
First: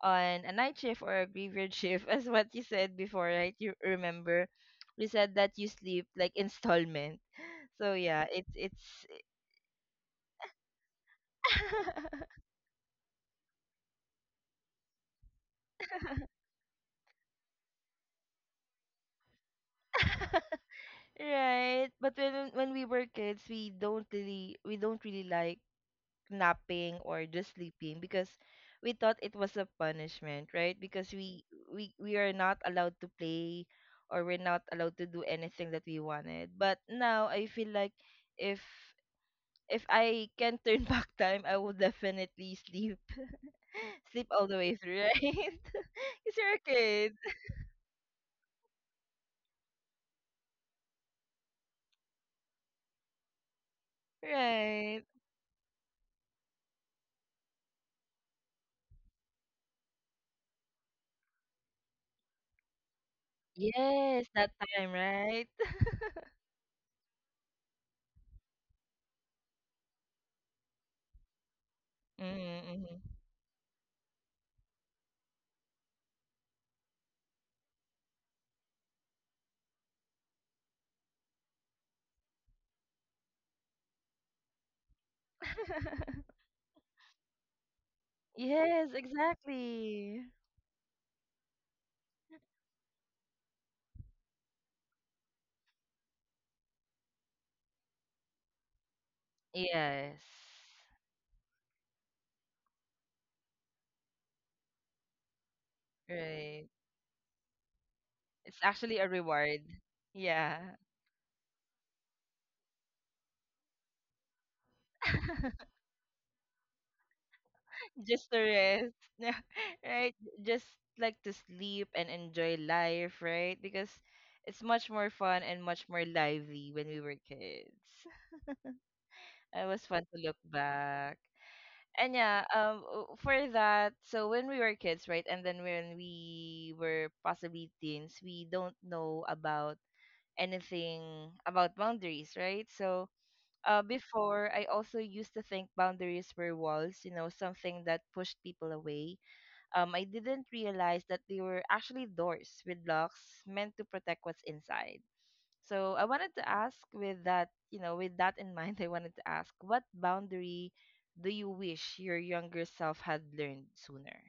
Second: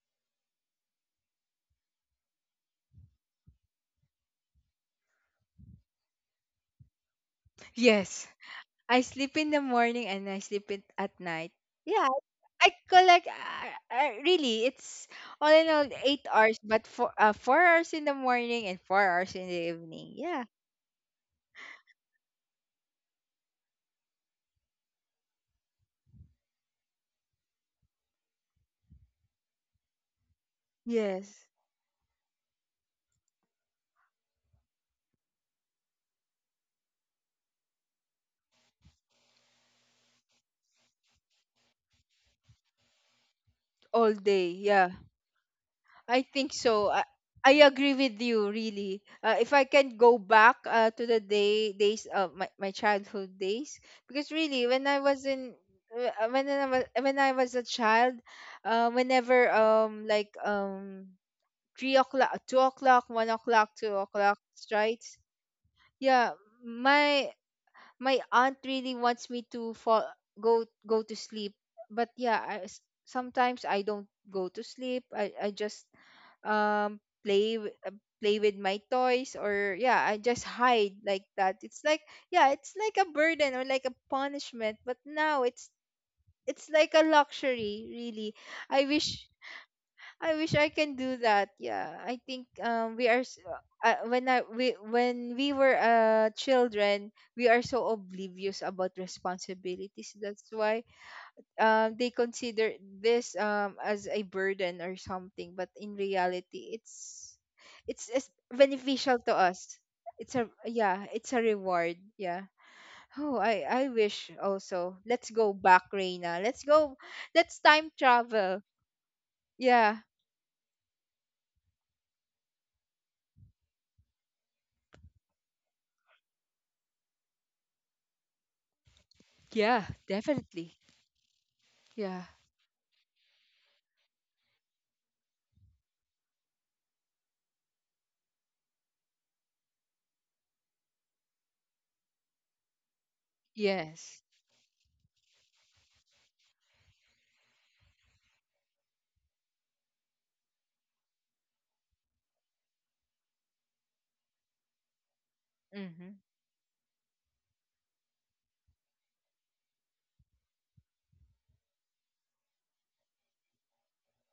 A: on a night shift or a graveyard shift, as what you said before, right? You remember, we said that you sleep like installment. So yeah,
B: Yes, I
A: it's
B: sleep in the morning and I sleep it at night. Yeah, I collect. Really, it's all in all 8 hours, but for 4 hours in the morning and 4 hours in the evening. Yeah.
A: right. But when we were kids, we don't really like napping or just sleeping because we thought it was a punishment, right? Because we
B: Yes,
A: we we are not allowed to play or we're not allowed to do anything that we wanted. But now I feel like, if if I can turn back time, I would definitely sleep.
B: all
A: Sleep
B: day.
A: all the way
B: Yeah.
A: through, right?
B: I
A: Because
B: think
A: you're a
B: so. I,
A: kid.
B: I agree with you, really. If I can go back to the days of my childhood days, because really, when I
A: Right.
B: was in when I was a child, whenever like 3 o'clock, 2 o'clock, 1 o'clock, two
A: Yes,
B: o'clock
A: that time,
B: strikes,
A: right?
B: yeah, my my aunt really wants me to fall go to sleep, but yeah, I s
A: Mm-hmm.
B: sometimes I don't go to sleep. I just play play with my toys, or yeah, I just hide like that. It's like yeah it's like a burden or like a punishment, but now it's like a luxury, really. i
A: Yes,
B: wish
A: exactly.
B: I wish I can do that. Yeah, I think we are when I we when we were children, we are so oblivious about responsibilities.
A: Yes.
B: That's why they consider this as a burden or something, but in
A: Right.
B: reality, it's
A: It's actually a
B: beneficial to
A: reward.
B: us. It's a
A: Yeah.
B: Yeah, it's a reward. Yeah. Oh, I wish also. Let's go back, Reina. Let's go. Let's time
A: Just to
B: travel.
A: rest. Yeah.
B: Yeah.
A: Right? Just like to sleep and enjoy life, right? Because it's much more fun and much more lively when we were kids. It
B: Yeah,
A: was fun to look
B: definitely.
A: back.
B: Yeah.
A: For that, so when we were kids, right? And then when we were possibly teens, we don't know about anything about boundaries, right? So
B: Yes.
A: before I also used to think boundaries were walls, you know, something that pushed people away. I didn't realize that they were actually doors with locks meant to protect what's inside. So I
B: Mm-hmm.
A: wanted to ask, with that, you know, with that in mind, I wanted to ask, what boundary do you wish your younger self had learned sooner?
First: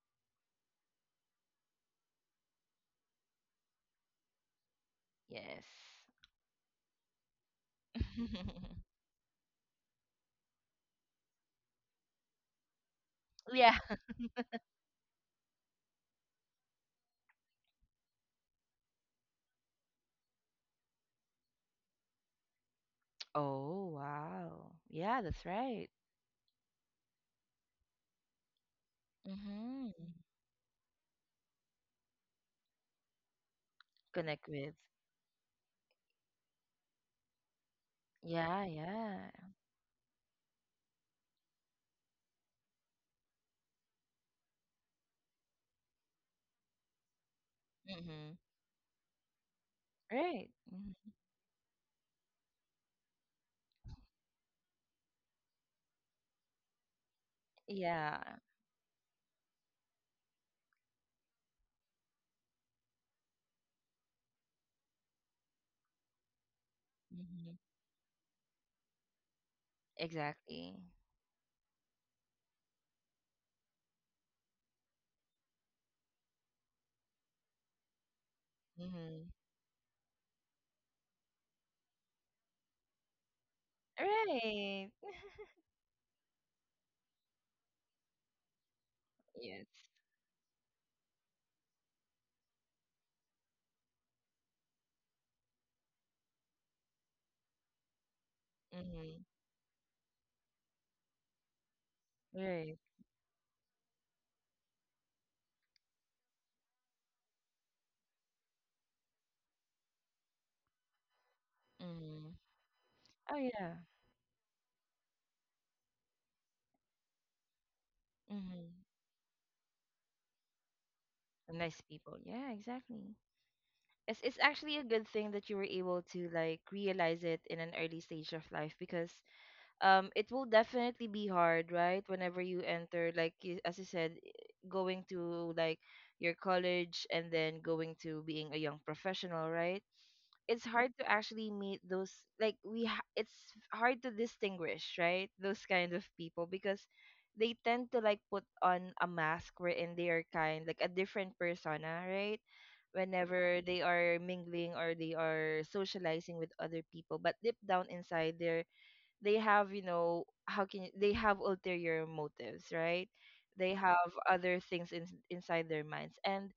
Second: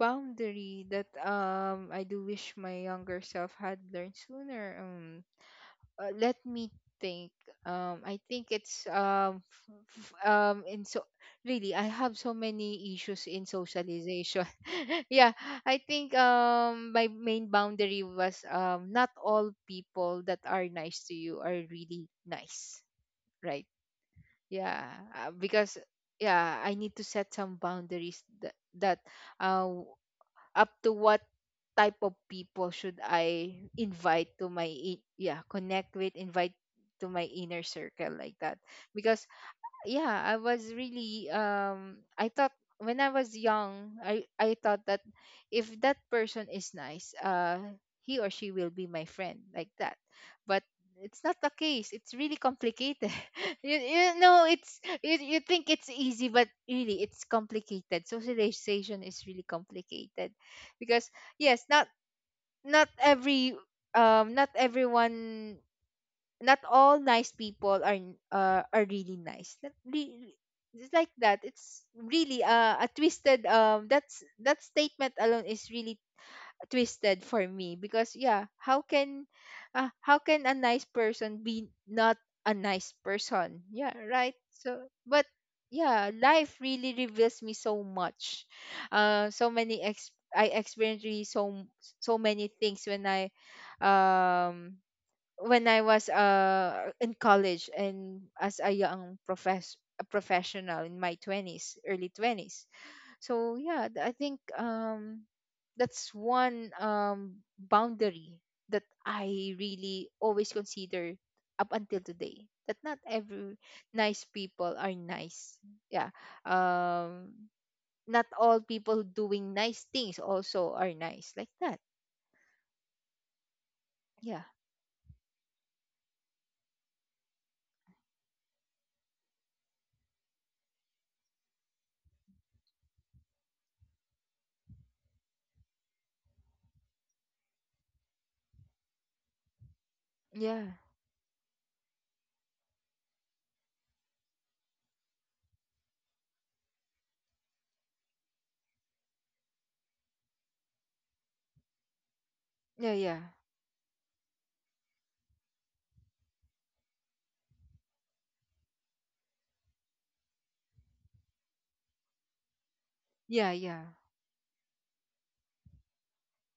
B: Boundary that I do wish my younger self had learned sooner.
A: Yes.
B: Let me think. I think it's f- f- in so really, I have so many issues in
A: Yeah.
B: socialization. Yeah, I think my main boundary was not all people that are nice to you are really nice, right?
A: Oh, wow.
B: Yeah.
A: Yeah, that's
B: Because
A: right.
B: yeah, I need to set some boundaries, that, that uh,
A: Mm-hmm.
B: up to what type of people should I invite
A: Connect
B: to my
A: with.
B: I- yeah, connect with, invite to my inner circle, like that.
A: Yeah,
B: Because
A: yeah.
B: yeah, I was really I thought, when I was young, I thought that, if that person is nice, he or
A: Mm-hmm.
B: she will be my friend, like that.
A: Right.
B: But
A: Mhm.
B: it's not the case. It's really complicated. You know it's you think it's easy, but really, it's complicated.
A: Yeah.
B: Socialization is really complicated, because yes, not every, not everyone, not all nice
A: Hmm.
B: people are are really nice. Not
A: Exactly.
B: it's like that. It's really a twisted that statement alone is really twisted for me, because yeah,
A: Mm-hmm.
B: how can a nice person be not a nice person? Yeah, right? So
A: Right.
B: but yeah, life really reveals me so much. So
A: Yes.
B: many ex I experienced, really, so many things um when I was in college and as a young
A: Mm-hmm.
B: profess a professional in my 20s, early 20s.
A: Right.
B: So yeah, I think that's one boundary that I really always consider up until
A: Mm-hmm.
B: today. That not
A: Oh
B: every
A: yeah.
B: nice people are nice. Yeah. Um Not all
A: Mm-hmm.
B: people doing nice things also are nice, like that.
A: Nice people. Yeah, exactly. It's
B: Yeah.
A: actually a good thing that you were able to like realize it in an early stage of life because it will definitely be hard, right? Whenever you enter, like, as you said, going to, like, your college and then going to being a young professional, right? It's
B: Yeah.
A: hard to actually meet those, like, it's hard to distinguish, right, those kind of people because they tend to like put on a mask wherein they are kind, like a different persona, right,
B: Yeah, yeah.
A: whenever they are mingling or they are socializing with other people, but deep down inside they have, you know, how can you, they have ulterior motives, right?
B: Yeah,
A: They
B: yeah.
A: have other things inside their minds, and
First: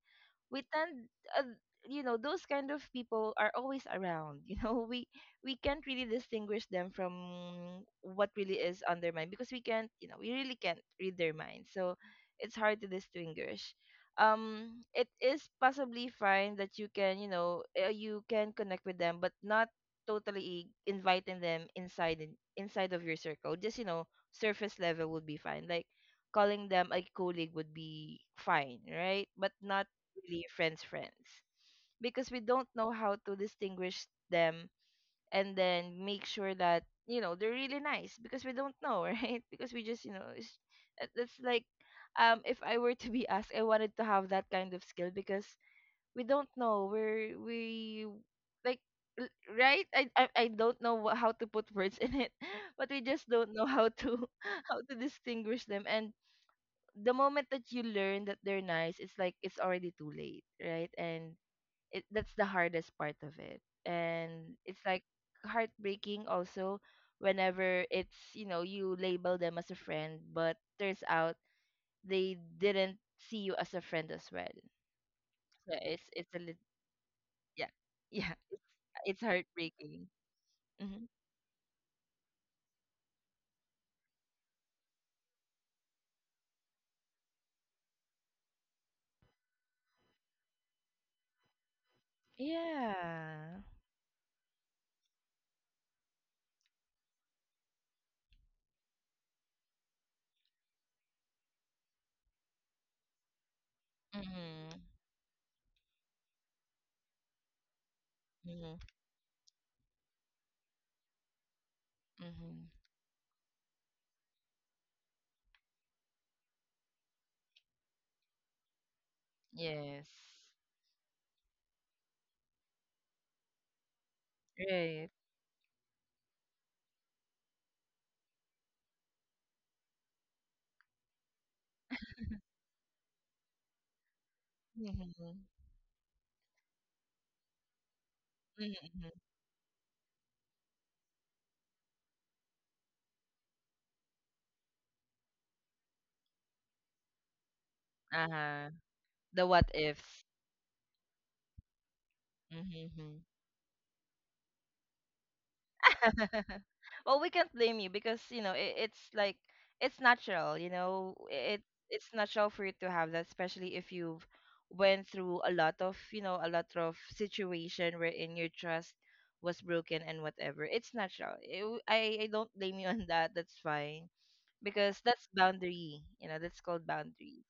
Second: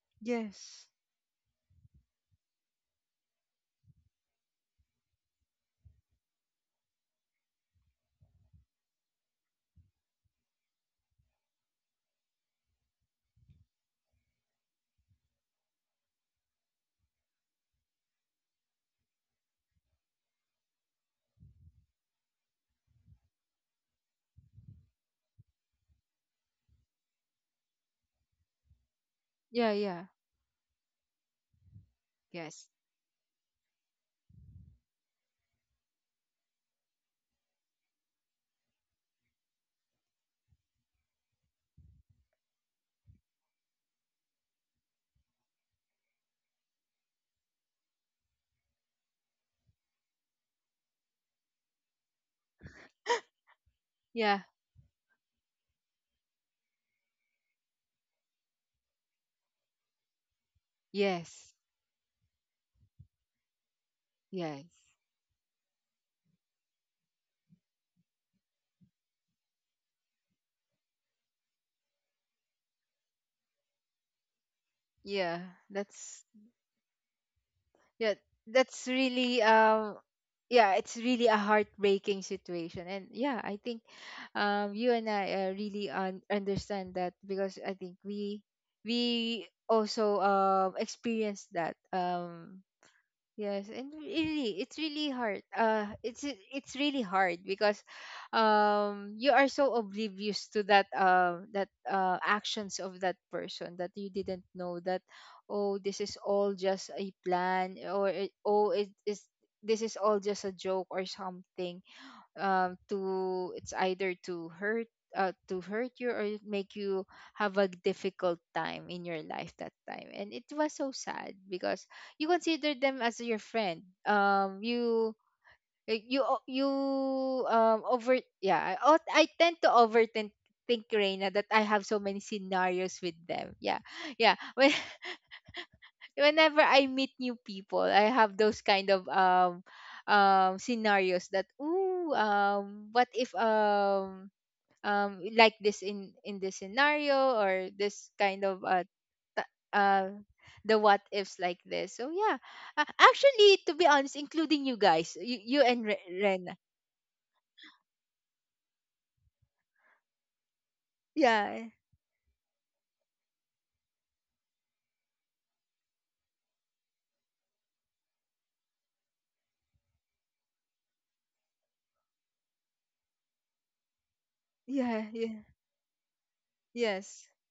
A: we
B: Yes.
A: tend, uh, you know, those kind of people are always around, you know, we can't really distinguish them from what really is on their mind because we can't, you know, we really can't read their mind, so it's hard to distinguish. It is possibly fine that you can, you know, you can connect with them, but not totally inviting them inside, inside of your circle, just, you know, surface level would be fine, like calling them a colleague would be fine, right? But
B: Yeah,
A: not
B: yeah.
A: really friends, because we
B: Yes.
A: don't know how to distinguish them and then make sure that, you know, they're really nice, because we don't know, right? Because we just, you know, it's, it- it's like, if I were to be asked, I wanted to have that kind of skill because we don't know where we, like, l- right, I don't know how to put words in it, but we just don't know how to
B: Yeah.
A: how to distinguish them, and the moment that you learn that they're nice, it's like it's already too late, right? And
B: Yes.
A: it, that's the hardest part of it, and
B: Yes.
A: it's like heartbreaking also, whenever it's, you know, you label them as a friend, but turns out they didn't see you as a friend as well.
B: Yeah.
A: So
B: That's
A: yeah,
B: Yeah,
A: yeah,
B: that's
A: it's
B: really
A: heartbreaking.
B: yeah, it's
A: Hmm.
B: really a heartbreaking situation. And yeah, I think you and I, really understand that, because I think we also experienced that.
A: Yeah.
B: Yes, and really, it's really hard. It's it's really hard because, you are so oblivious to that actions of that person, that you didn't know
A: Mm-hmm.
B: that, oh, this is all just a plan, oh,
A: Mm-hmm.
B: it is this is all just a joke or something,
A: Mm-hmm.
B: to it's either to hurt you, or make you have a difficult time in your life that
A: Yes.
B: time. And it was so sad because you consider them as your friend.
A: Right.
B: You like, you over yeah, I tend to overthink think Reina, that I have so many scenarios with them. Yeah. Yeah.
A: Mm-hmm.
B: Whenever I meet new people, I have those kind
A: Mm-hmm.
B: of scenarios that, ooh, what if like this, in this scenario, or this kind of
A: Uh-huh. The
B: ta-
A: what
B: uh
A: ifs.
B: the what ifs, like this. So yeah,
A: Mm-hmm.
B: actually, to be honest, including you guys, you and Ren.
A: Well, we can't blame you because, you know, it, it's like it's natural. You know, it,
B: Yeah,
A: it's natural for you to have that, especially if you've went through a lot of, you know, a lot of situation wherein your trust was broken and whatever. It's natural. It, I don't blame you on that. That's fine because
B: yeah,
A: that's
B: yeah.
A: boundary. You know, that's called
B: Yes.
A: boundaries.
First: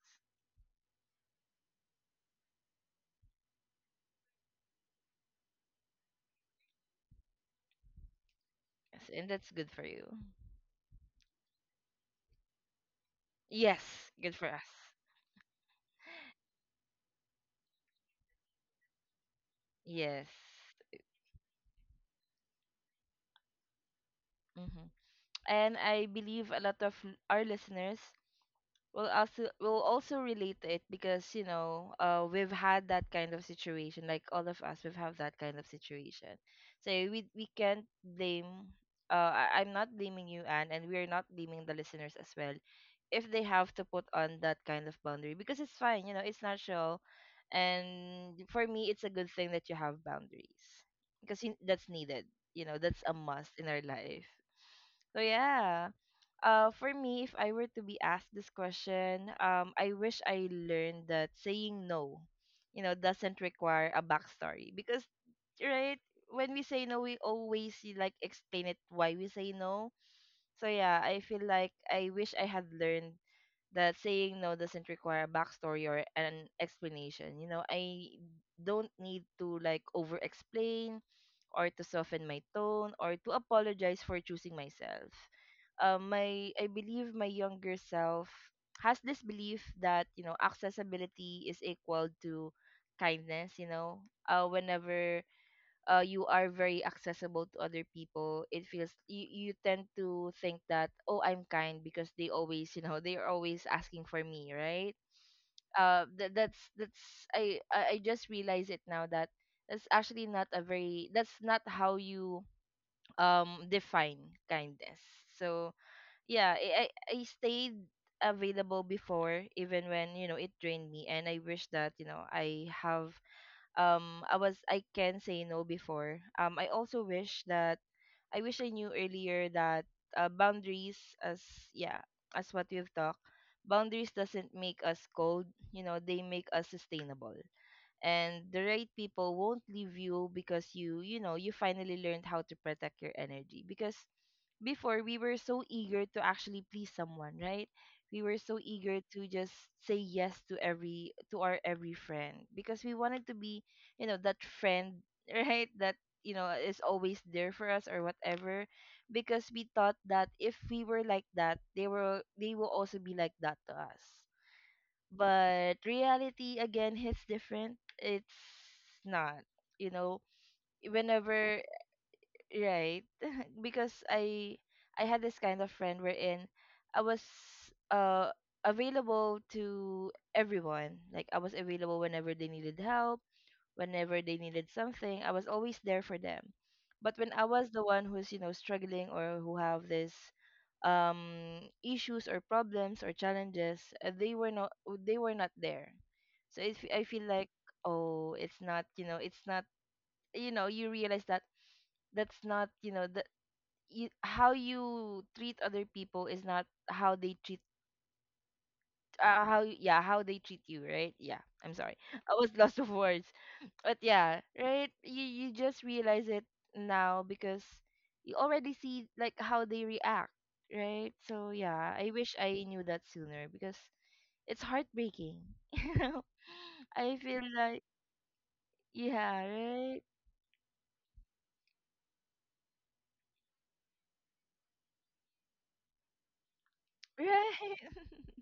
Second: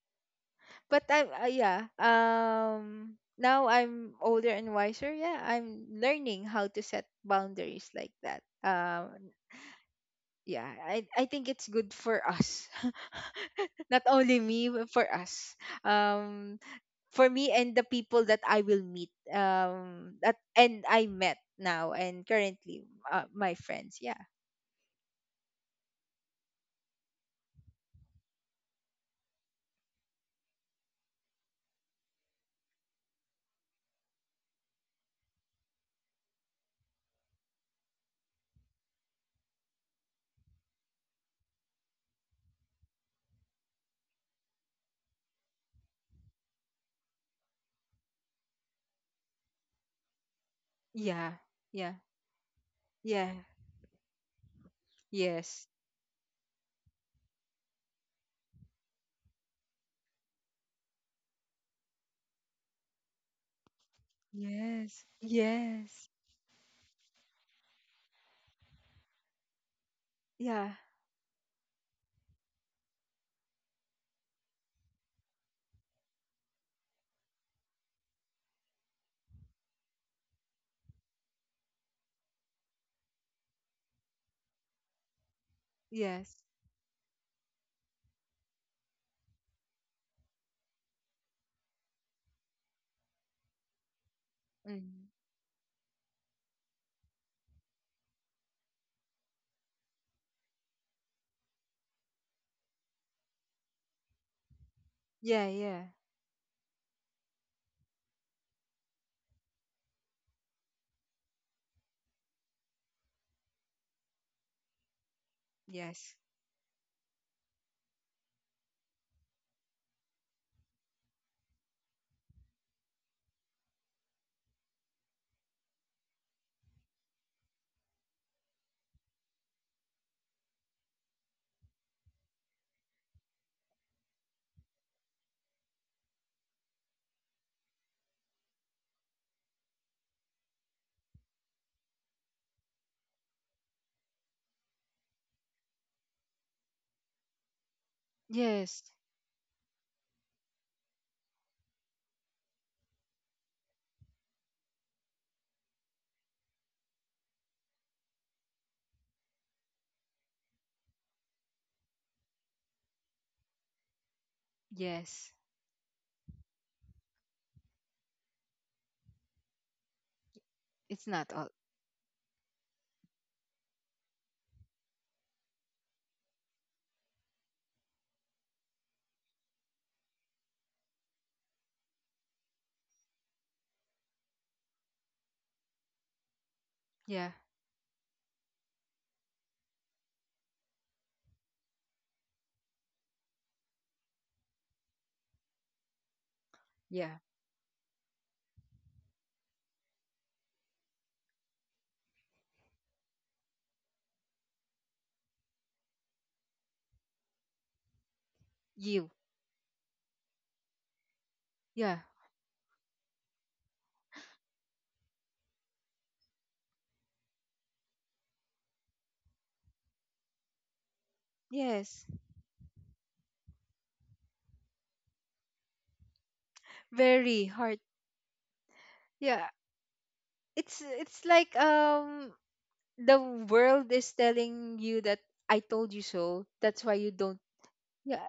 B: But I'm yeah. Now I'm older and wiser. Yeah, I'm learning how to set boundaries like that.
A: Yes, and that's good for you.
B: Yeah, I think it's good for us. Not
A: Yes, good
B: only
A: for us.
B: me, but for us. Um for me and the people that I will meet.
A: Yes.
B: That and I met now and currently, my friends. Yeah.
A: Hmm. And I believe a lot of our listeners we'll also relate it because you know we've had that kind of situation, like all of us we've had that kind of situation, so we can't blame. I'm not blaming you, Anne, and we're not blaming the listeners as well if they have to put on that kind of boundary because it's fine, you know, it's natural. And for me, it's a good thing that you have boundaries
B: Yeah.
A: because you, that's
B: Yeah.
A: needed, you know, that's a
B: Yeah.
A: must in our life. So
B: Yes.
A: yeah. For me, if I were to be asked this question, I wish I learned that saying no, you know, doesn't require a backstory because,
B: Yes.
A: right,
B: Yes.
A: when we say no, we always like explain it why we say no. So
B: Yeah.
A: yeah, I feel like I wish I had learned that saying no doesn't require a backstory or an explanation. You know, I don't need to like over explain or to soften my tone or to apologize for choosing myself.
B: Yes.
A: My I believe my younger self has this belief that you know accessibility is equal to kindness. You know,
B: Mm.
A: whenever you are very accessible to other people, it feels you, you tend to think that oh, I'm kind because they always, you know, they're always asking for me, right?
B: Yeah, yeah.
A: Uh that, that's that's I, I i just realize it now that that's actually not a very, that's not how you define kindness. So
B: Yes.
A: yeah. I I stayed available before even when you know it drained me, and I wish that, you know, I have I was I can say no before. I also wish that I wish I knew earlier that boundaries as, yeah, as what we've talked, boundaries doesn't make us cold, you know, they make us sustainable. And the right people won't leave you because you know, you finally learned how to protect your energy because before we were so eager to actually please someone, right? We were so
B: Yes.
A: eager to just say yes to every, to our every friend because we wanted to be, you know, that friend, right? That, you know, is always there for us or whatever because we thought that if we were like that, they were, they will also be like that to us.
B: Yes.
A: But reality again hits different. It's not, you know,
B: It's not all.
A: whenever, right. Because I had this kind of friend wherein I was uh available to everyone, like I was available whenever they needed help, whenever they needed something, I was always there for them. But when
B: Yeah.
A: I was the one who's, you know, struggling or who have this issues or problems or challenges, they were not, they were not there. So if I
B: Yeah.
A: feel like, oh, it's not, you know, it's not, you know, you realize that that's not, you know, the you, how you treat other people is not how they treat,
B: You.
A: yeah, how they treat you, right? Yeah, I'm sorry.
B: Yeah.
A: I was lost of words, but yeah, right, you just realize it now because you already see like how they react, right? So yeah,
B: Yes.
A: I wish I knew that sooner because it's heartbreaking. You know, I feel
B: Very
A: like,
B: hard.
A: yeah,
B: Yeah.
A: right.
B: It's like the world is telling you that, I told you so. That's why you
A: Right.
B: don't— Yeah.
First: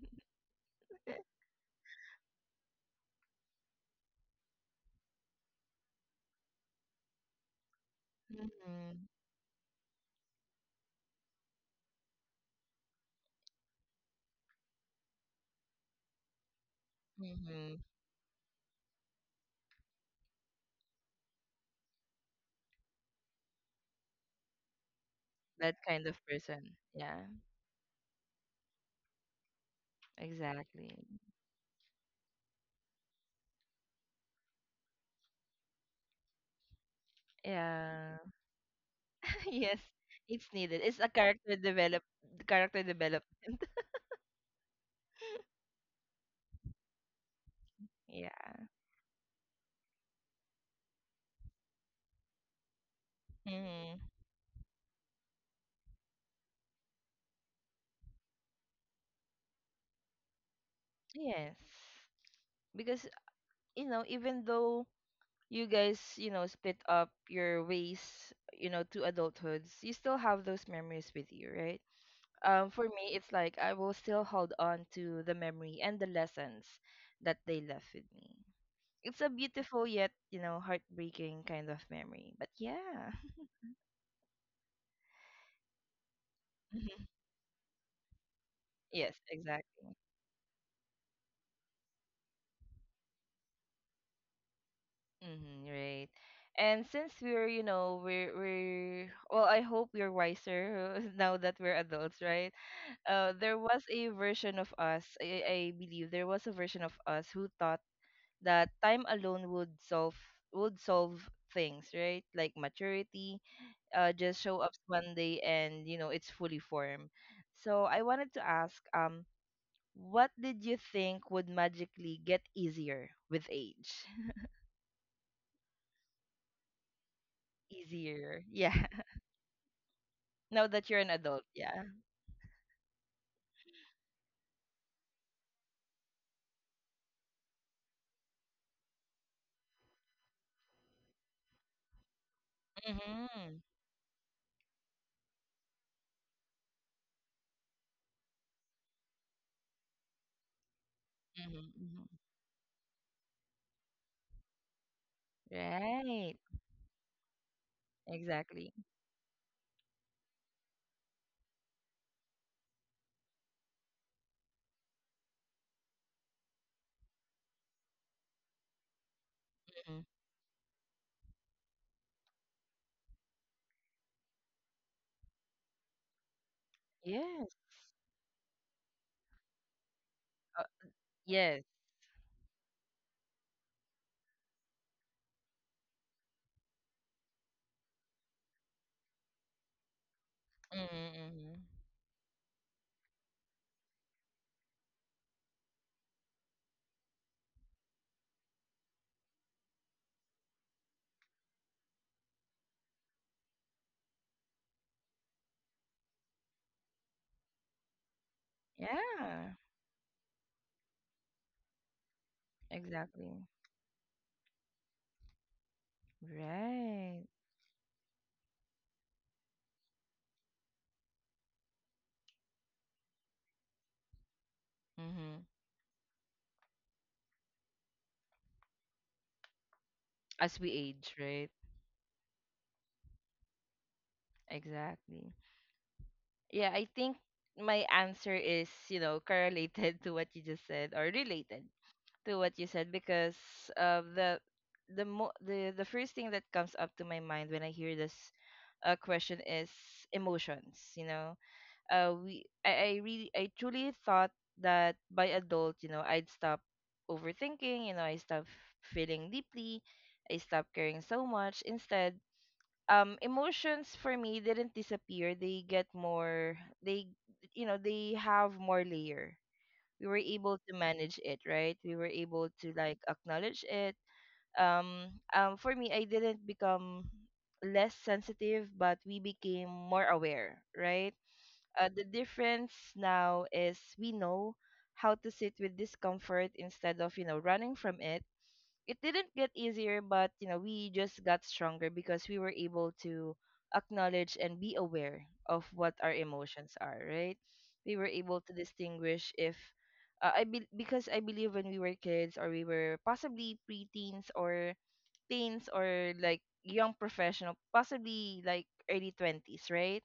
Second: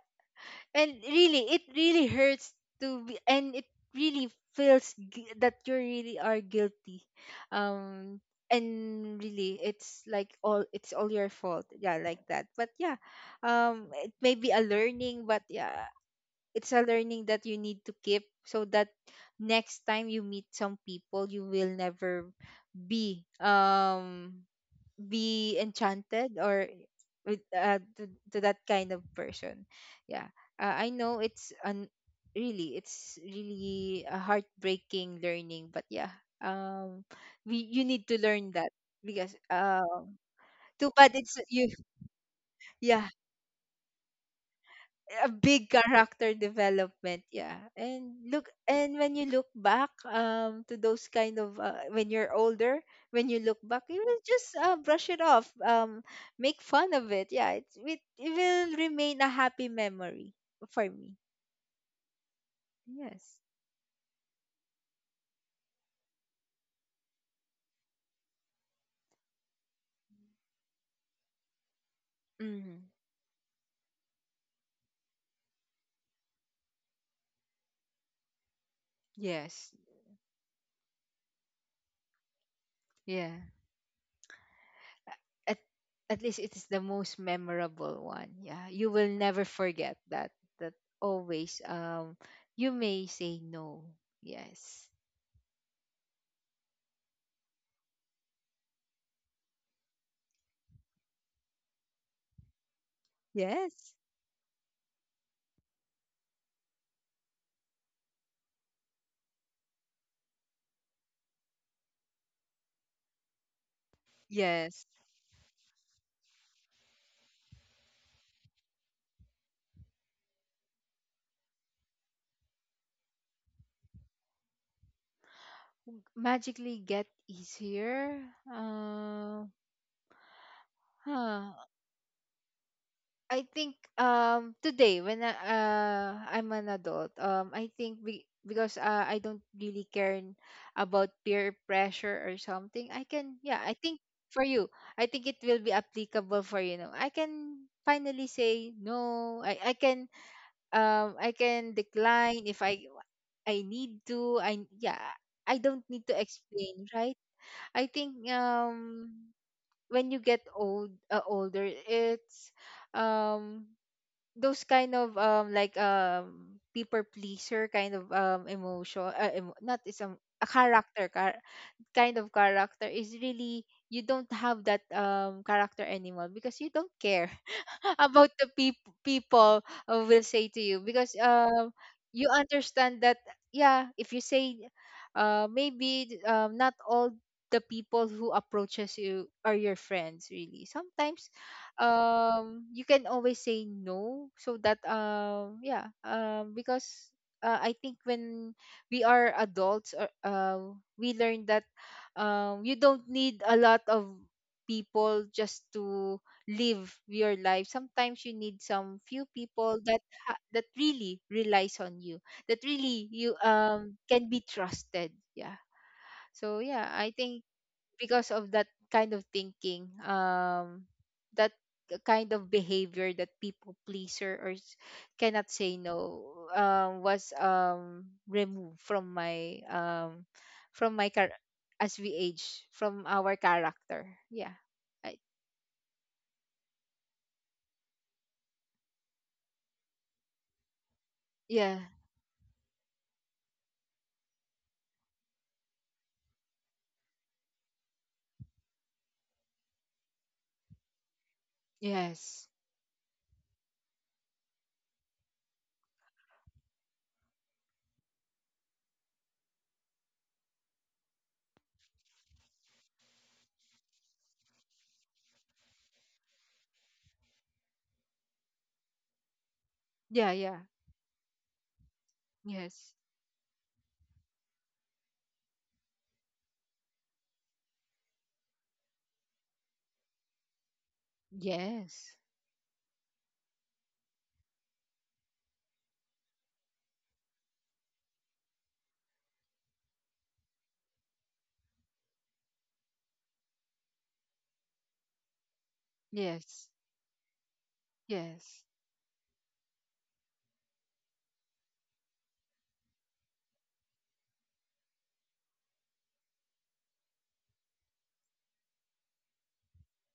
B: And really, it really hurts to be. And it really feels that you really are guilty, um
A: Hmm.
B: and really, it's like all it's all your fault, yeah, like that. But yeah, it may be a learning, but yeah, it's a learning that you
A: Hmm.
B: need to keep so that next time you meet some people, you will never be be
A: That kind of
B: enchanted or
A: person. Yeah,
B: with to that kind of person, yeah. I
A: exactly.
B: know it's an really it's really a heartbreaking learning, but yeah, um we, you need to
A: Yeah.
B: learn that because—
A: Yes, it's needed.
B: Too
A: It's
B: bad,
A: a
B: it's
A: character
B: you.
A: develop, character
B: Yeah.
A: development.
B: A big character development, yeah. And look
A: Yeah.
B: and when you look back to those kind of, when you're older, when you look back, you
A: Hmm.
B: will just brush it off, make fun of it, yeah. It will remain a happy memory for me.
A: Yes. Because
B: Yes.
A: you know, even though you guys, you know, split up your ways, you know, to adulthoods, you still have those memories with you, right?
B: Hmm.
A: For me, it's like I will still hold on to the memory and the lessons that they left with me. It's a
B: Yes.
A: beautiful yet, you know, heartbreaking kind of memory. But yeah.
B: Yeah. A- at, at least it is the most memorable one, yeah. You will
A: Yes,
B: never forget
A: exactly.
B: that, that, always, you may say no. Yes.
A: Mm-hmm, right. And since we're, you know, we're well, I hope we're wiser now that we're adults, right? There was
B: Yes.
A: a version of us, I believe there was a version of us who thought that time alone would solve, would solve things, right? Like maturity, just show up
B: Yes.
A: one day and you know it's fully formed. So I wanted to ask, what did you think would magically get easier with age?
B: Magically get easier.
A: Easier, yeah.
B: Uh,
A: Now that you're an
B: huh.
A: adult, yeah.
B: I think today, when I, I'm an adult, I think, because I don't really care about peer pressure or something. I can yeah,
A: Mm-hmm.
B: I think, for you, I think it will be applicable, for you know. I can finally say no. I can
A: Mm-hmm.
B: decline if I need to. I Yeah, I don't need to
A: Right.
B: explain, right? I think
A: Exactly.
B: when you get old, older, it's um those kind of like people pleaser kind of emotion, not is
A: Hmm.
B: a character kind of character is really you don't have that character anymore, because you don't care
A: Yes.
B: about the people, will say to
A: Uh,
B: you, because
A: yes.
B: you understand that. Yeah, if you say maybe not all the people who approaches you are your friends, really. Sometimes
A: Mm-hmm.
B: you can always say no, so that yeah, because I think when we are adults, or we learn that you don't need a lot of people just to live your life. Sometimes you need some few
A: Yeah.
B: people that that really relies on you, that really you
A: Exactly.
B: can be trusted. Yeah. So yeah, I
A: Right.
B: think because of that kind of thinking, that kind of behavior, that people pleaser, or
A: Mm-hmm.
B: cannot say no, was removed
A: As we
B: from my
A: age,
B: car
A: right?
B: as we age from our character, yeah. I,
A: Exactly. Yeah, I think my answer is, you know, correlated to what you just said or related
B: yeah.
A: to what you said because uh, the the the first thing that comes up to my mind when I hear this question is emotions, you know. uh
B: Yes.
A: we I, I really, I truly thought that by adult, you know, I'd stop overthinking, you know, I stop feeling deeply, I stop caring so much. Instead, emotions for me didn't disappear. They get more, they, you know, they have more layer. We were
B: Yeah, yeah.
A: able to manage it, right? We were able to
B: Yes.
A: like acknowledge it. For me, I didn't become less sensitive but we became more aware, right?
B: Yes.
A: The difference now is we know how to sit with discomfort instead of, you know, running from it. It didn't get easier, but, you know, we just got stronger because we were able to acknowledge and be aware of what our
B: Yes.
A: emotions are, right? We were able to
B: Yes.
A: distinguish if because I believe when we were kids or we were possibly preteens or teens or like young professional, possibly like early 20s, right?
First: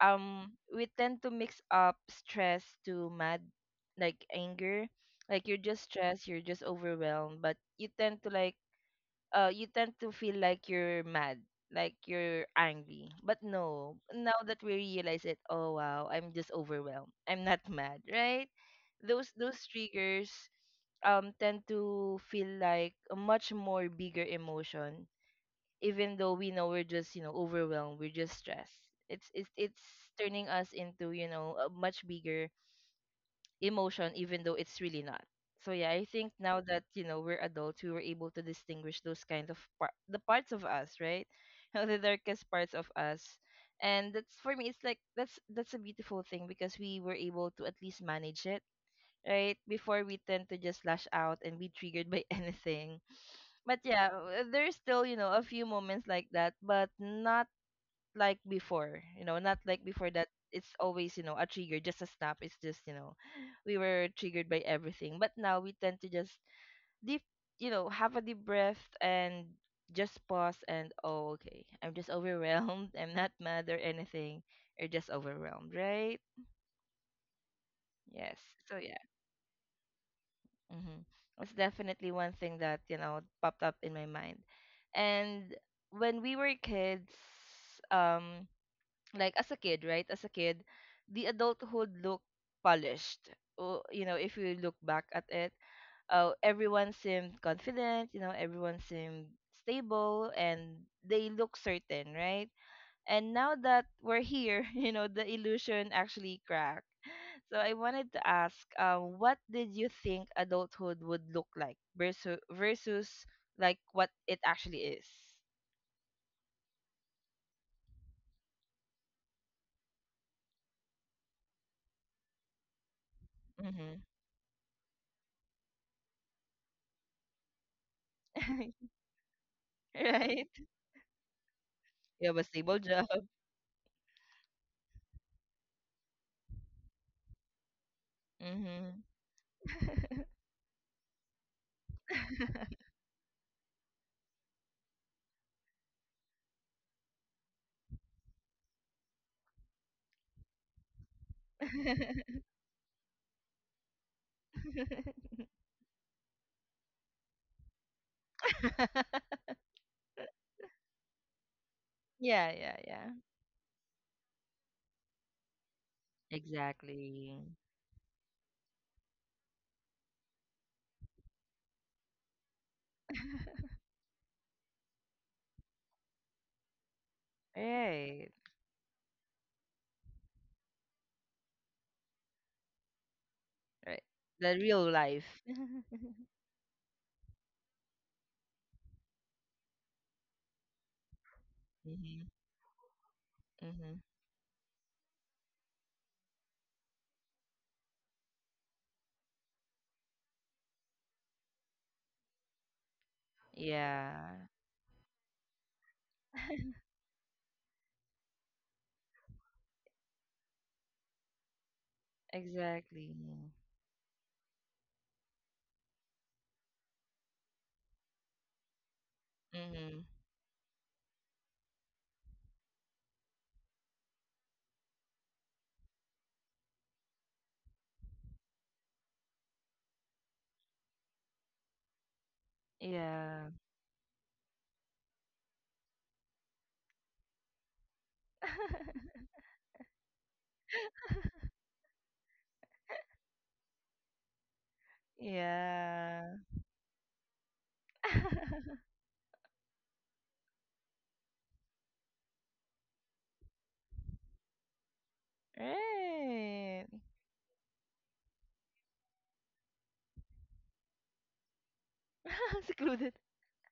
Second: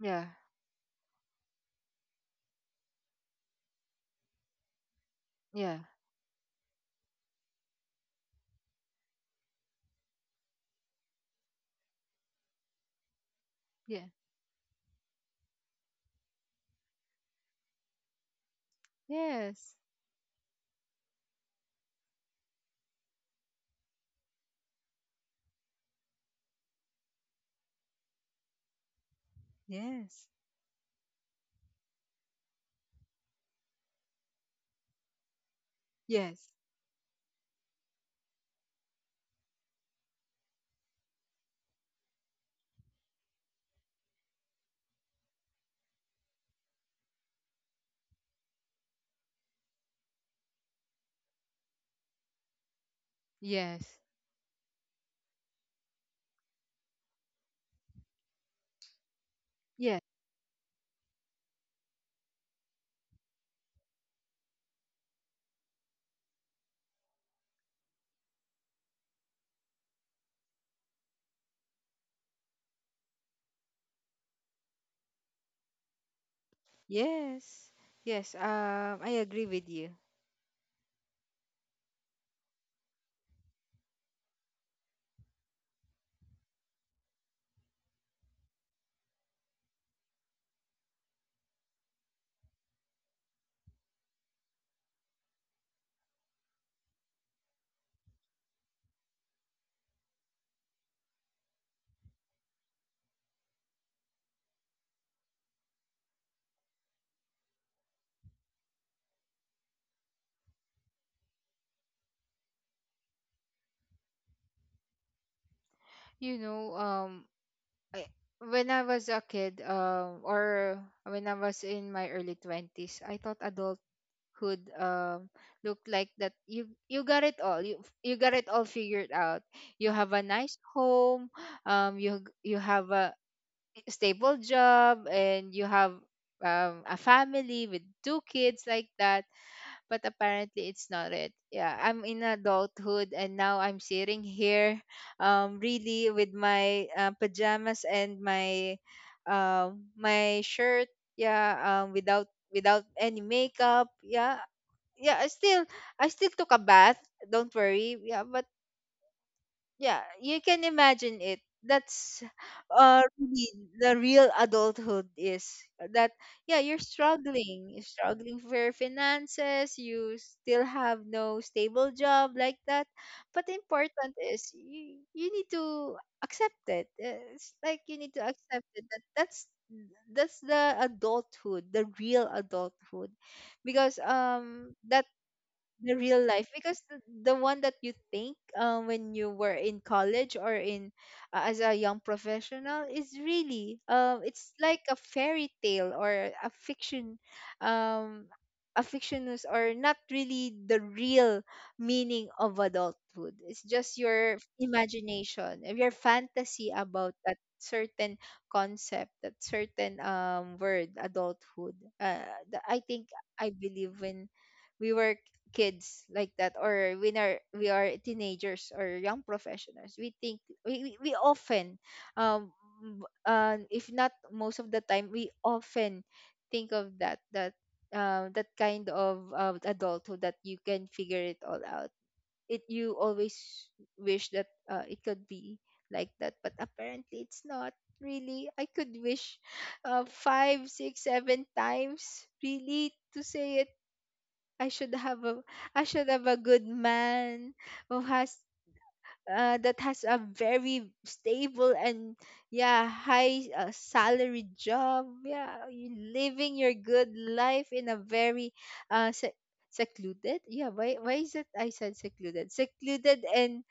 B: Yeah.
A: we tend to mix up stress to mad, like anger, like you're
B: Yeah.
A: just stressed, you're just overwhelmed, but you tend to like you tend to feel like you're mad, like you're angry, but no,
B: Yeah.
A: now that we realize it, oh wow, I'm just overwhelmed, I'm not mad, right? Those
B: Yes.
A: triggers tend to feel like a much more bigger emotion, even though we know we're just, you know, overwhelmed, we're just stressed. It's
B: Yes.
A: turning us into, you know, a much bigger emotion, even though it's really not. So yeah, I think
B: Yes.
A: now that you know we're adults, we were able to distinguish those kind of the parts of us, right? You know, the darkest parts of us. And that's, for me it's like that's a beautiful thing because we were able to at least manage it. Right, before we tend to just lash out and be triggered by anything. But
B: Yes.
A: yeah, there's still, you know, a few moments like that, but not like before. You know, not like
B: Yes.
A: before that it's always, you know, a trigger, just a snap. It's just, you know, we were triggered by everything. But now we tend to just deep, you know, have a deep breath and just pause and oh, okay. I'm just overwhelmed. I'm not mad or anything. You're just overwhelmed, right?
B: Yes. Yes.
A: Yes. So yeah.
B: I agree with you.
A: Mm-hmm. It's definitely one thing that, you know, popped up in my mind. And when we were kids, um, like as a kid, right? As a kid, the adulthood looked polished. Oh, you know, if you look back at it, everyone seemed confident, you know, everyone seemed stable and they look certain, right? And now that we're here, you know, the illusion actually cracked. So I wanted to ask, what did you think adulthood would look like versus like what it actually is?
B: You know, I, when I was a kid, or when I was in my early 20s, I thought
A: Mm-hmm.
B: adulthood um looked like that, you got it all. You got it all figured out. You have a
A: Right?
B: nice home,
A: You have a
B: you
A: stable
B: have
A: job.
B: a stable job, and you have a family with two kids, like
A: Mm-hmm.
B: that. But apparently, it's not it. Yeah, I'm in adulthood, and now I'm sitting here really with my pajamas and my my shirt, yeah, without any makeup, yeah. Yeah, I still I still took a bath, don't worry. Yeah. But yeah, you can imagine it. That's
A: Yeah, yeah, yeah.
B: really the real adulthood is that yeah, you're
A: Exactly.
B: struggling. You're struggling for your finances, you still have no stable job, like that. But the important is you need to accept it. It's like you need to
A: Right,
B: accept it, that that's the adulthood, the real adulthood. Because
A: right. The real
B: that
A: life.
B: the
A: Mm-hmm.
B: real life, because the one that you think, when you were in college, or in, as a young professional, is really
A: Mm-hmm.
B: it's like a fairy tale or a fiction, um a fictionous, or not really the real meaning of adulthood. It's just your
A: Yeah.
B: imagination, your fantasy about that certain concept, that certain word adulthood. uh, I think
A: Exactly.
B: I believe when we were kids like that, or when are we are teenagers or young professionals, we
A: Mm-hmm.
B: think, we often, um if not most of the time, we often think of that that kind of adulthood, that you can figure it all out. It You
A: Yeah.
B: always wish that it could be like that, but apparently it's not really. I could wish 5, 6, 7 times, really, to say it. I should have a, I should have
A: Yeah.
B: a good man who has, that has a very stable and, yeah, high, salary job. Yeah, you living your
A: Right.
B: good life in a very uh se- secluded. Yeah, why is it I said secluded?
A: Secluded.
B: Secluded and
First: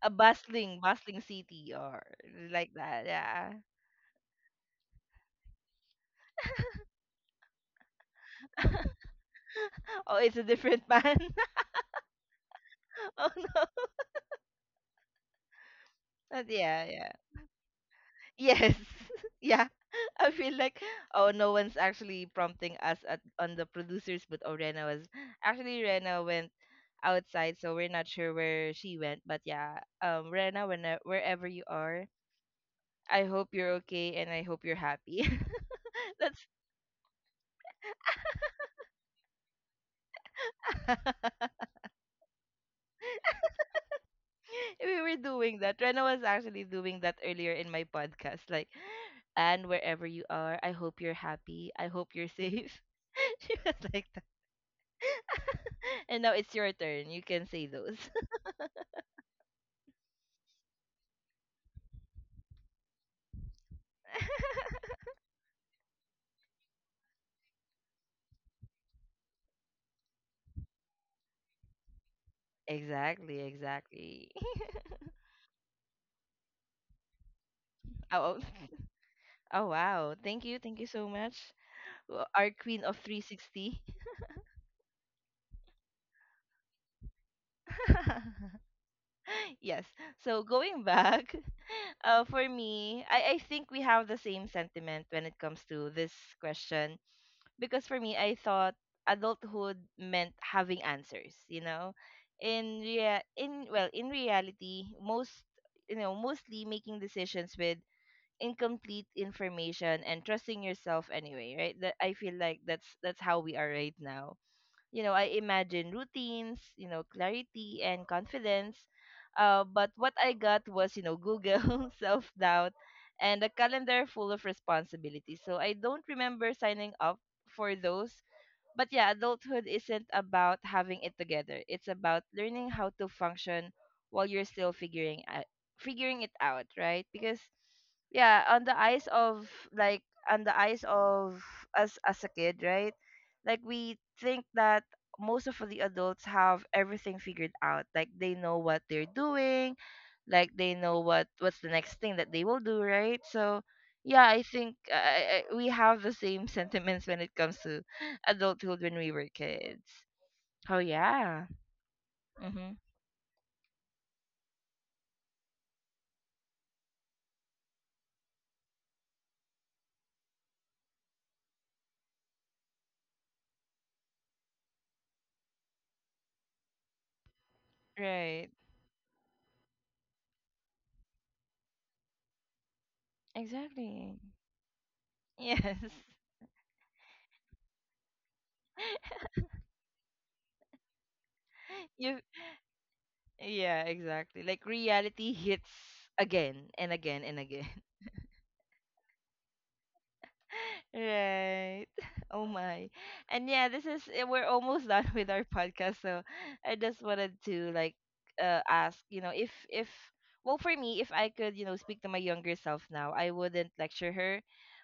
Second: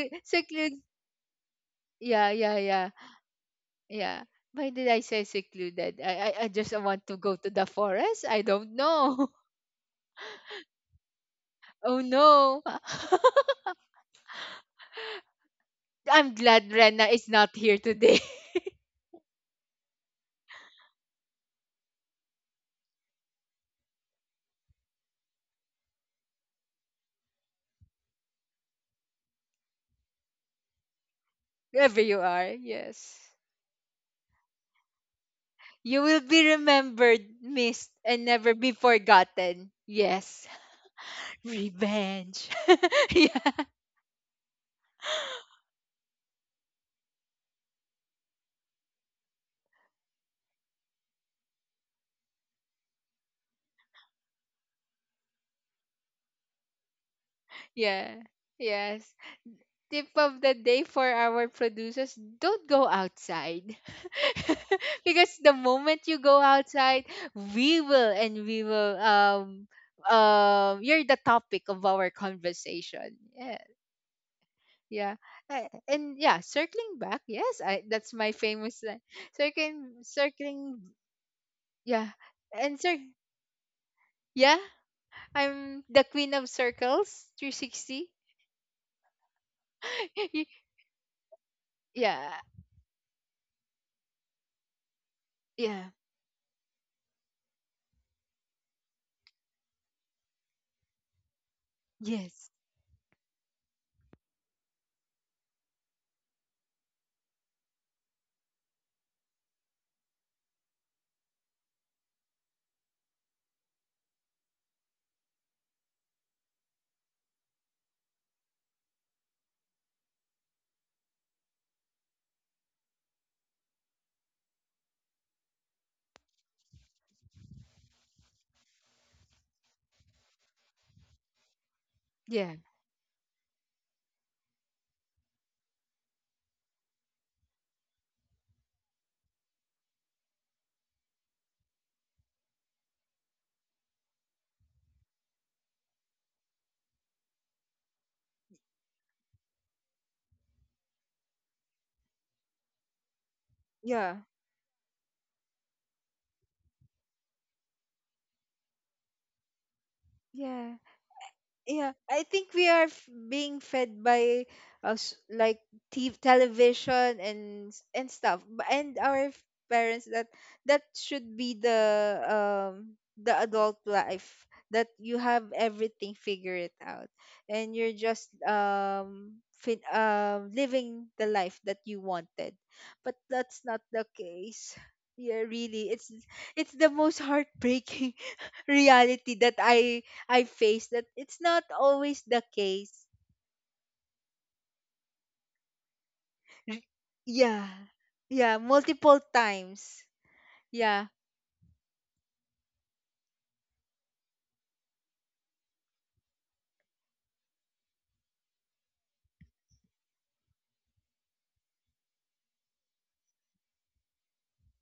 A: A bustling,
B: seclude.
A: bustling city or
B: Yeah, yeah,
A: like
B: yeah.
A: that. Yeah.
B: Yeah, why did I say secluded? I just want to go to the forest. I don't know.
A: Oh, it's a different man.
B: Oh no.
A: Oh no.
B: I'm
A: But
B: glad
A: yeah,
B: Rena
A: yeah.
B: is not here today.
A: Yes. Yeah. I feel like oh, no one's actually prompting us at on the producers, but oh, Rena was actually Rena went outside, so we're not sure where she went, but yeah, Rena, when wherever you
B: Wherever
A: are,
B: you are,
A: I
B: yes.
A: hope you're okay and I hope you're happy.
B: You will
A: That's
B: be remembered, missed, and never be forgotten. Yes. Revenge. Yeah.
A: we were doing that. Rena was actually doing that earlier in my podcast, like, and wherever you are, I hope you're happy. I hope you're safe. She was like that. And now it's your turn. You can say those.
B: Yeah. Yes. Tip of the day for our producers, don't go outside. Because the moment you go outside, we will, and we will, you're the topic of our conversation.
A: Exactly,
B: Yes.
A: exactly.
B: Yeah. And yeah, circling back. Yes, I that's my
A: Oh,
B: famous line.
A: oh
B: Circling
A: wow. Thank you. Thank you
B: circling
A: so much.
B: yeah.
A: Well, our
B: And
A: queen
B: cir
A: of 360.
B: yeah, I'm the queen of circles 360.
A: Yes. So
B: Y-
A: going back,
B: yeah.
A: for me, I think we have the same sentiment when it comes to
B: Yeah.
A: this question. Because for me, I thought adulthood meant having answers, you know?
B: Yes.
A: In rea- in well, in reality, mostly making decisions with incomplete information and trusting yourself anyway, right? That, I feel like that's how we are right now. I imagine routines, clarity and confidence. But what I got was, Google self-doubt and a calendar full of responsibility. So I don't remember signing up for those. But yeah, adulthood isn't about having it together, it's about
B: Yeah.
A: learning how to function while you're still figuring it out, right? Because yeah, like on the eyes of us as a kid, right? Like we think that most of the adults have everything figured out, like they know what they're doing, like they know what's the next thing that they will do, right? So
B: Yeah.
A: yeah, I think, we have the same sentiments when it comes to adulthood when we were kids.
B: Yeah.
A: Oh yeah.
B: Yeah, I think we
A: Mm-hmm.
B: are being fed by us, like, television and and stuff, and our parents, that should be the the adult life, that you have everything figured out, and you're just
A: Right.
B: living the life that you wanted. But that's not the
A: Exactly.
B: case. Yeah,
A: Yes.
B: really, it's the most heartbreaking reality that I faced, that it's not
A: You.
B: always the case.
A: Yeah, exactly. Like reality hits again
B: R-
A: and again and again.
B: Yeah. Yeah, multiple times. Yeah.
A: Right. Oh my. And yeah, this is, we're almost done with our podcast, so I just wanted to, like, ask, you know, if well, for me, if I could, you know, speak to my younger self now, I wouldn't lecture her.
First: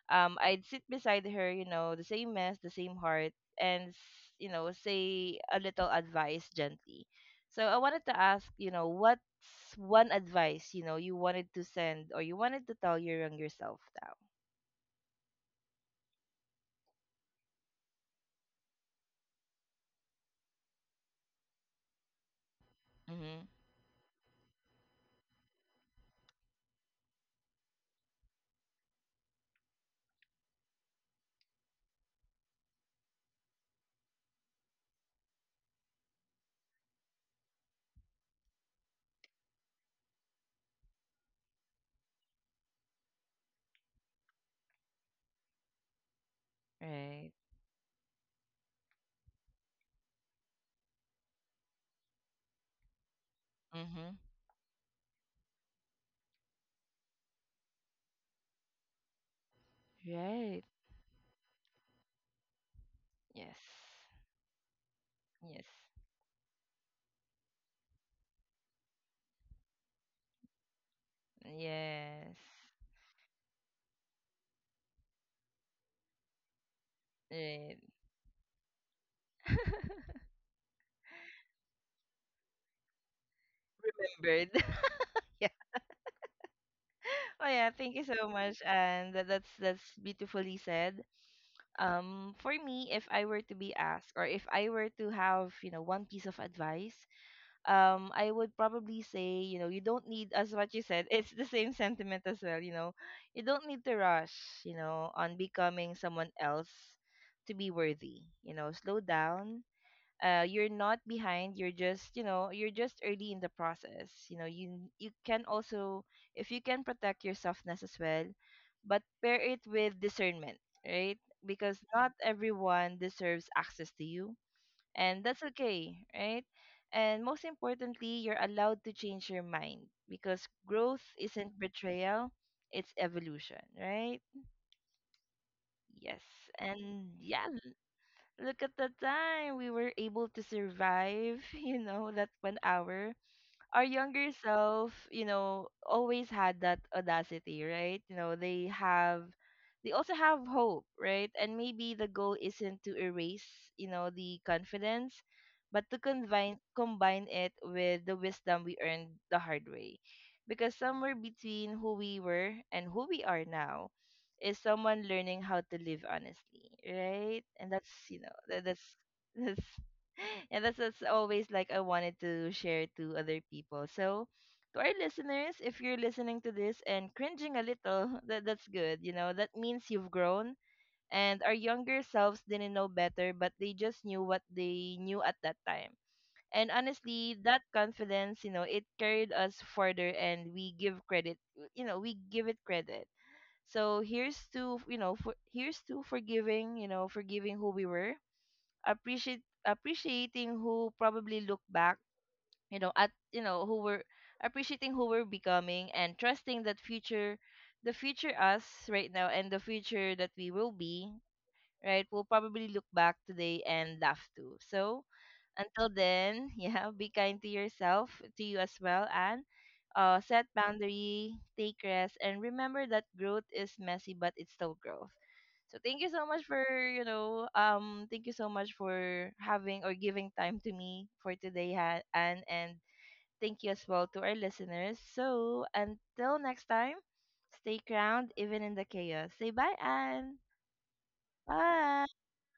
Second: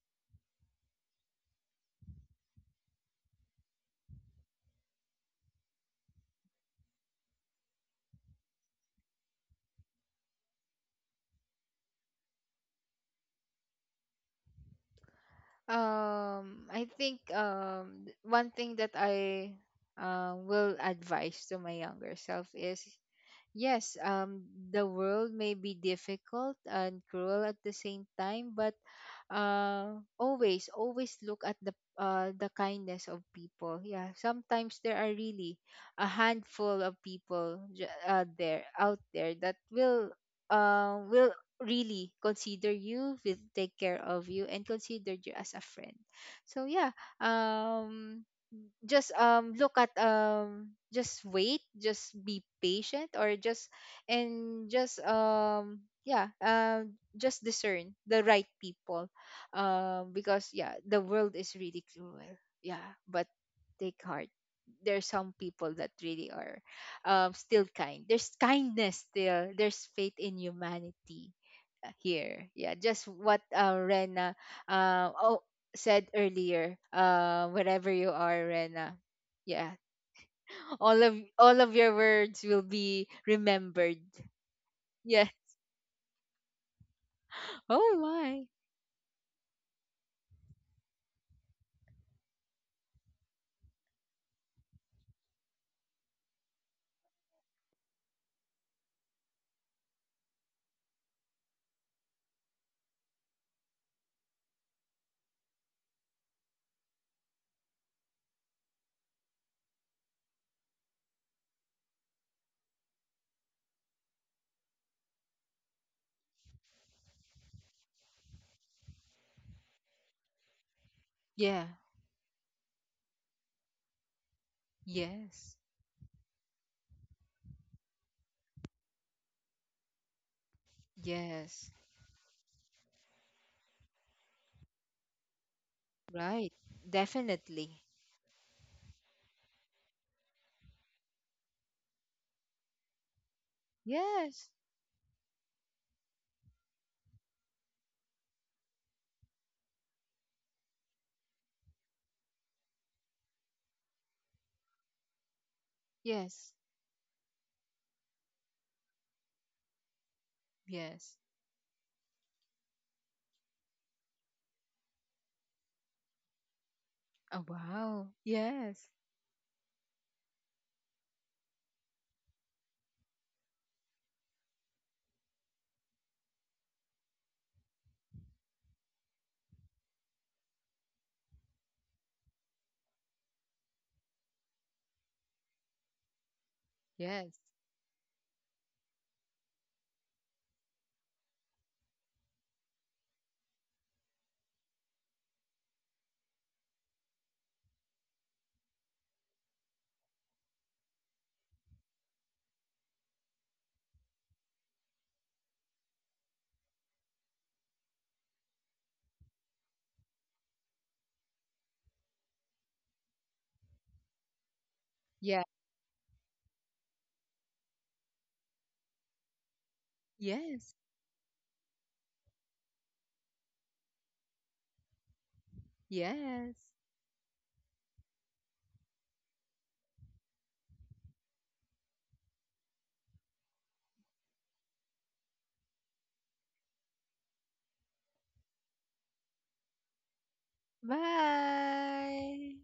A: I'd sit beside her, you know, the same mess, the same heart, and you know, say a little advice gently. So I wanted to ask, you know, what's one advice, you know, you wanted to send or you wanted to tell your younger self now?
B: I think one thing that I will advise to my younger self is,
A: Mm-hmm.
B: yes, the world may be difficult and cruel at the same time, but always, always look at the, the kindness of people. Yeah, sometimes there are really a handful of people, there out there, that will, will really consider you, will take care of you, and consider you as a friend. So yeah,
A: Right.
B: um, just look at, just wait, just be patient, or just,
A: Mm-hmm.
B: and just yeah, just discern the right people, because
A: Right.
B: yeah, the world is really cruel, yeah, but
A: Yes.
B: take heart. There's some
A: Yes.
B: people that really are, still kind. There's kindness still, there's faith in humanity,
A: Yes.
B: here. Yeah, just what Rena uh, oh, said earlier,
A: Right.
B: wherever you are, Rena, yeah. All of all of your words will be remembered.
A: Remembered.
B: Yeah.
A: Yeah. Oh yeah,
B: Oh
A: thank you so
B: my.
A: much. And that's beautifully said. For me, if I were to be asked or if I were to have, you know, one piece of advice, I would probably say, you know, you don't need, as what you said, it's the same sentiment as well, you know. You don't need to rush, you know, on becoming someone else to be worthy. You know, slow down, you're not behind, you're just, you know, you're just early in the process. You know, you can also, if you can, protect your softness as well but pair it with discernment, right?
B: Yeah.
A: Because not everyone deserves access to you, and that's
B: Yes.
A: okay, right? And most importantly, you're allowed to change your mind because growth isn't
B: Yes.
A: betrayal, it's evolution, right? Yes.
B: Right.
A: And yeah.
B: Definitely.
A: Look at the time we were able to survive, you know, that 1 hour. Our younger
B: Yes.
A: self, you know, always had that audacity, right? You know, they also have hope, right? And maybe the goal isn't to erase, you know, the confidence, but to
B: Yes.
A: combine it with the wisdom we earned the hard way. Because
B: Yes.
A: somewhere between who we were and who we are now is someone learning how to live honestly,
B: Oh
A: right? And
B: wow. Yes.
A: that's that's and that's always, like, I wanted to share to other people. So to our listeners, if you're listening to this and cringing a little, that's good. You know, that means you've grown, and our younger selves didn't know better, but they just knew what they knew at that time. And
B: Yes.
A: honestly, that confidence, you know, it carried us further, and we give it credit. So here's to forgiving who we were, appreciate appreciating who probably look back, you know, at, you know, who were, appreciating who we're becoming and trusting that future, the future us right now, and the future that we will be, right? Will probably look back today and laugh too. So
B: Yeah.
A: until then, yeah, be kind to yourself, to you as well, and set
B: Yes.
A: boundary, take rest, and remember that growth is messy, but it's still growth. So
B: Yes.
A: thank you so much for having or giving time to me for today, ha and thank you as well to our listeners. So until next time, stay crowned even in the chaos. Say bye, Anne. Bye.
B: Bye.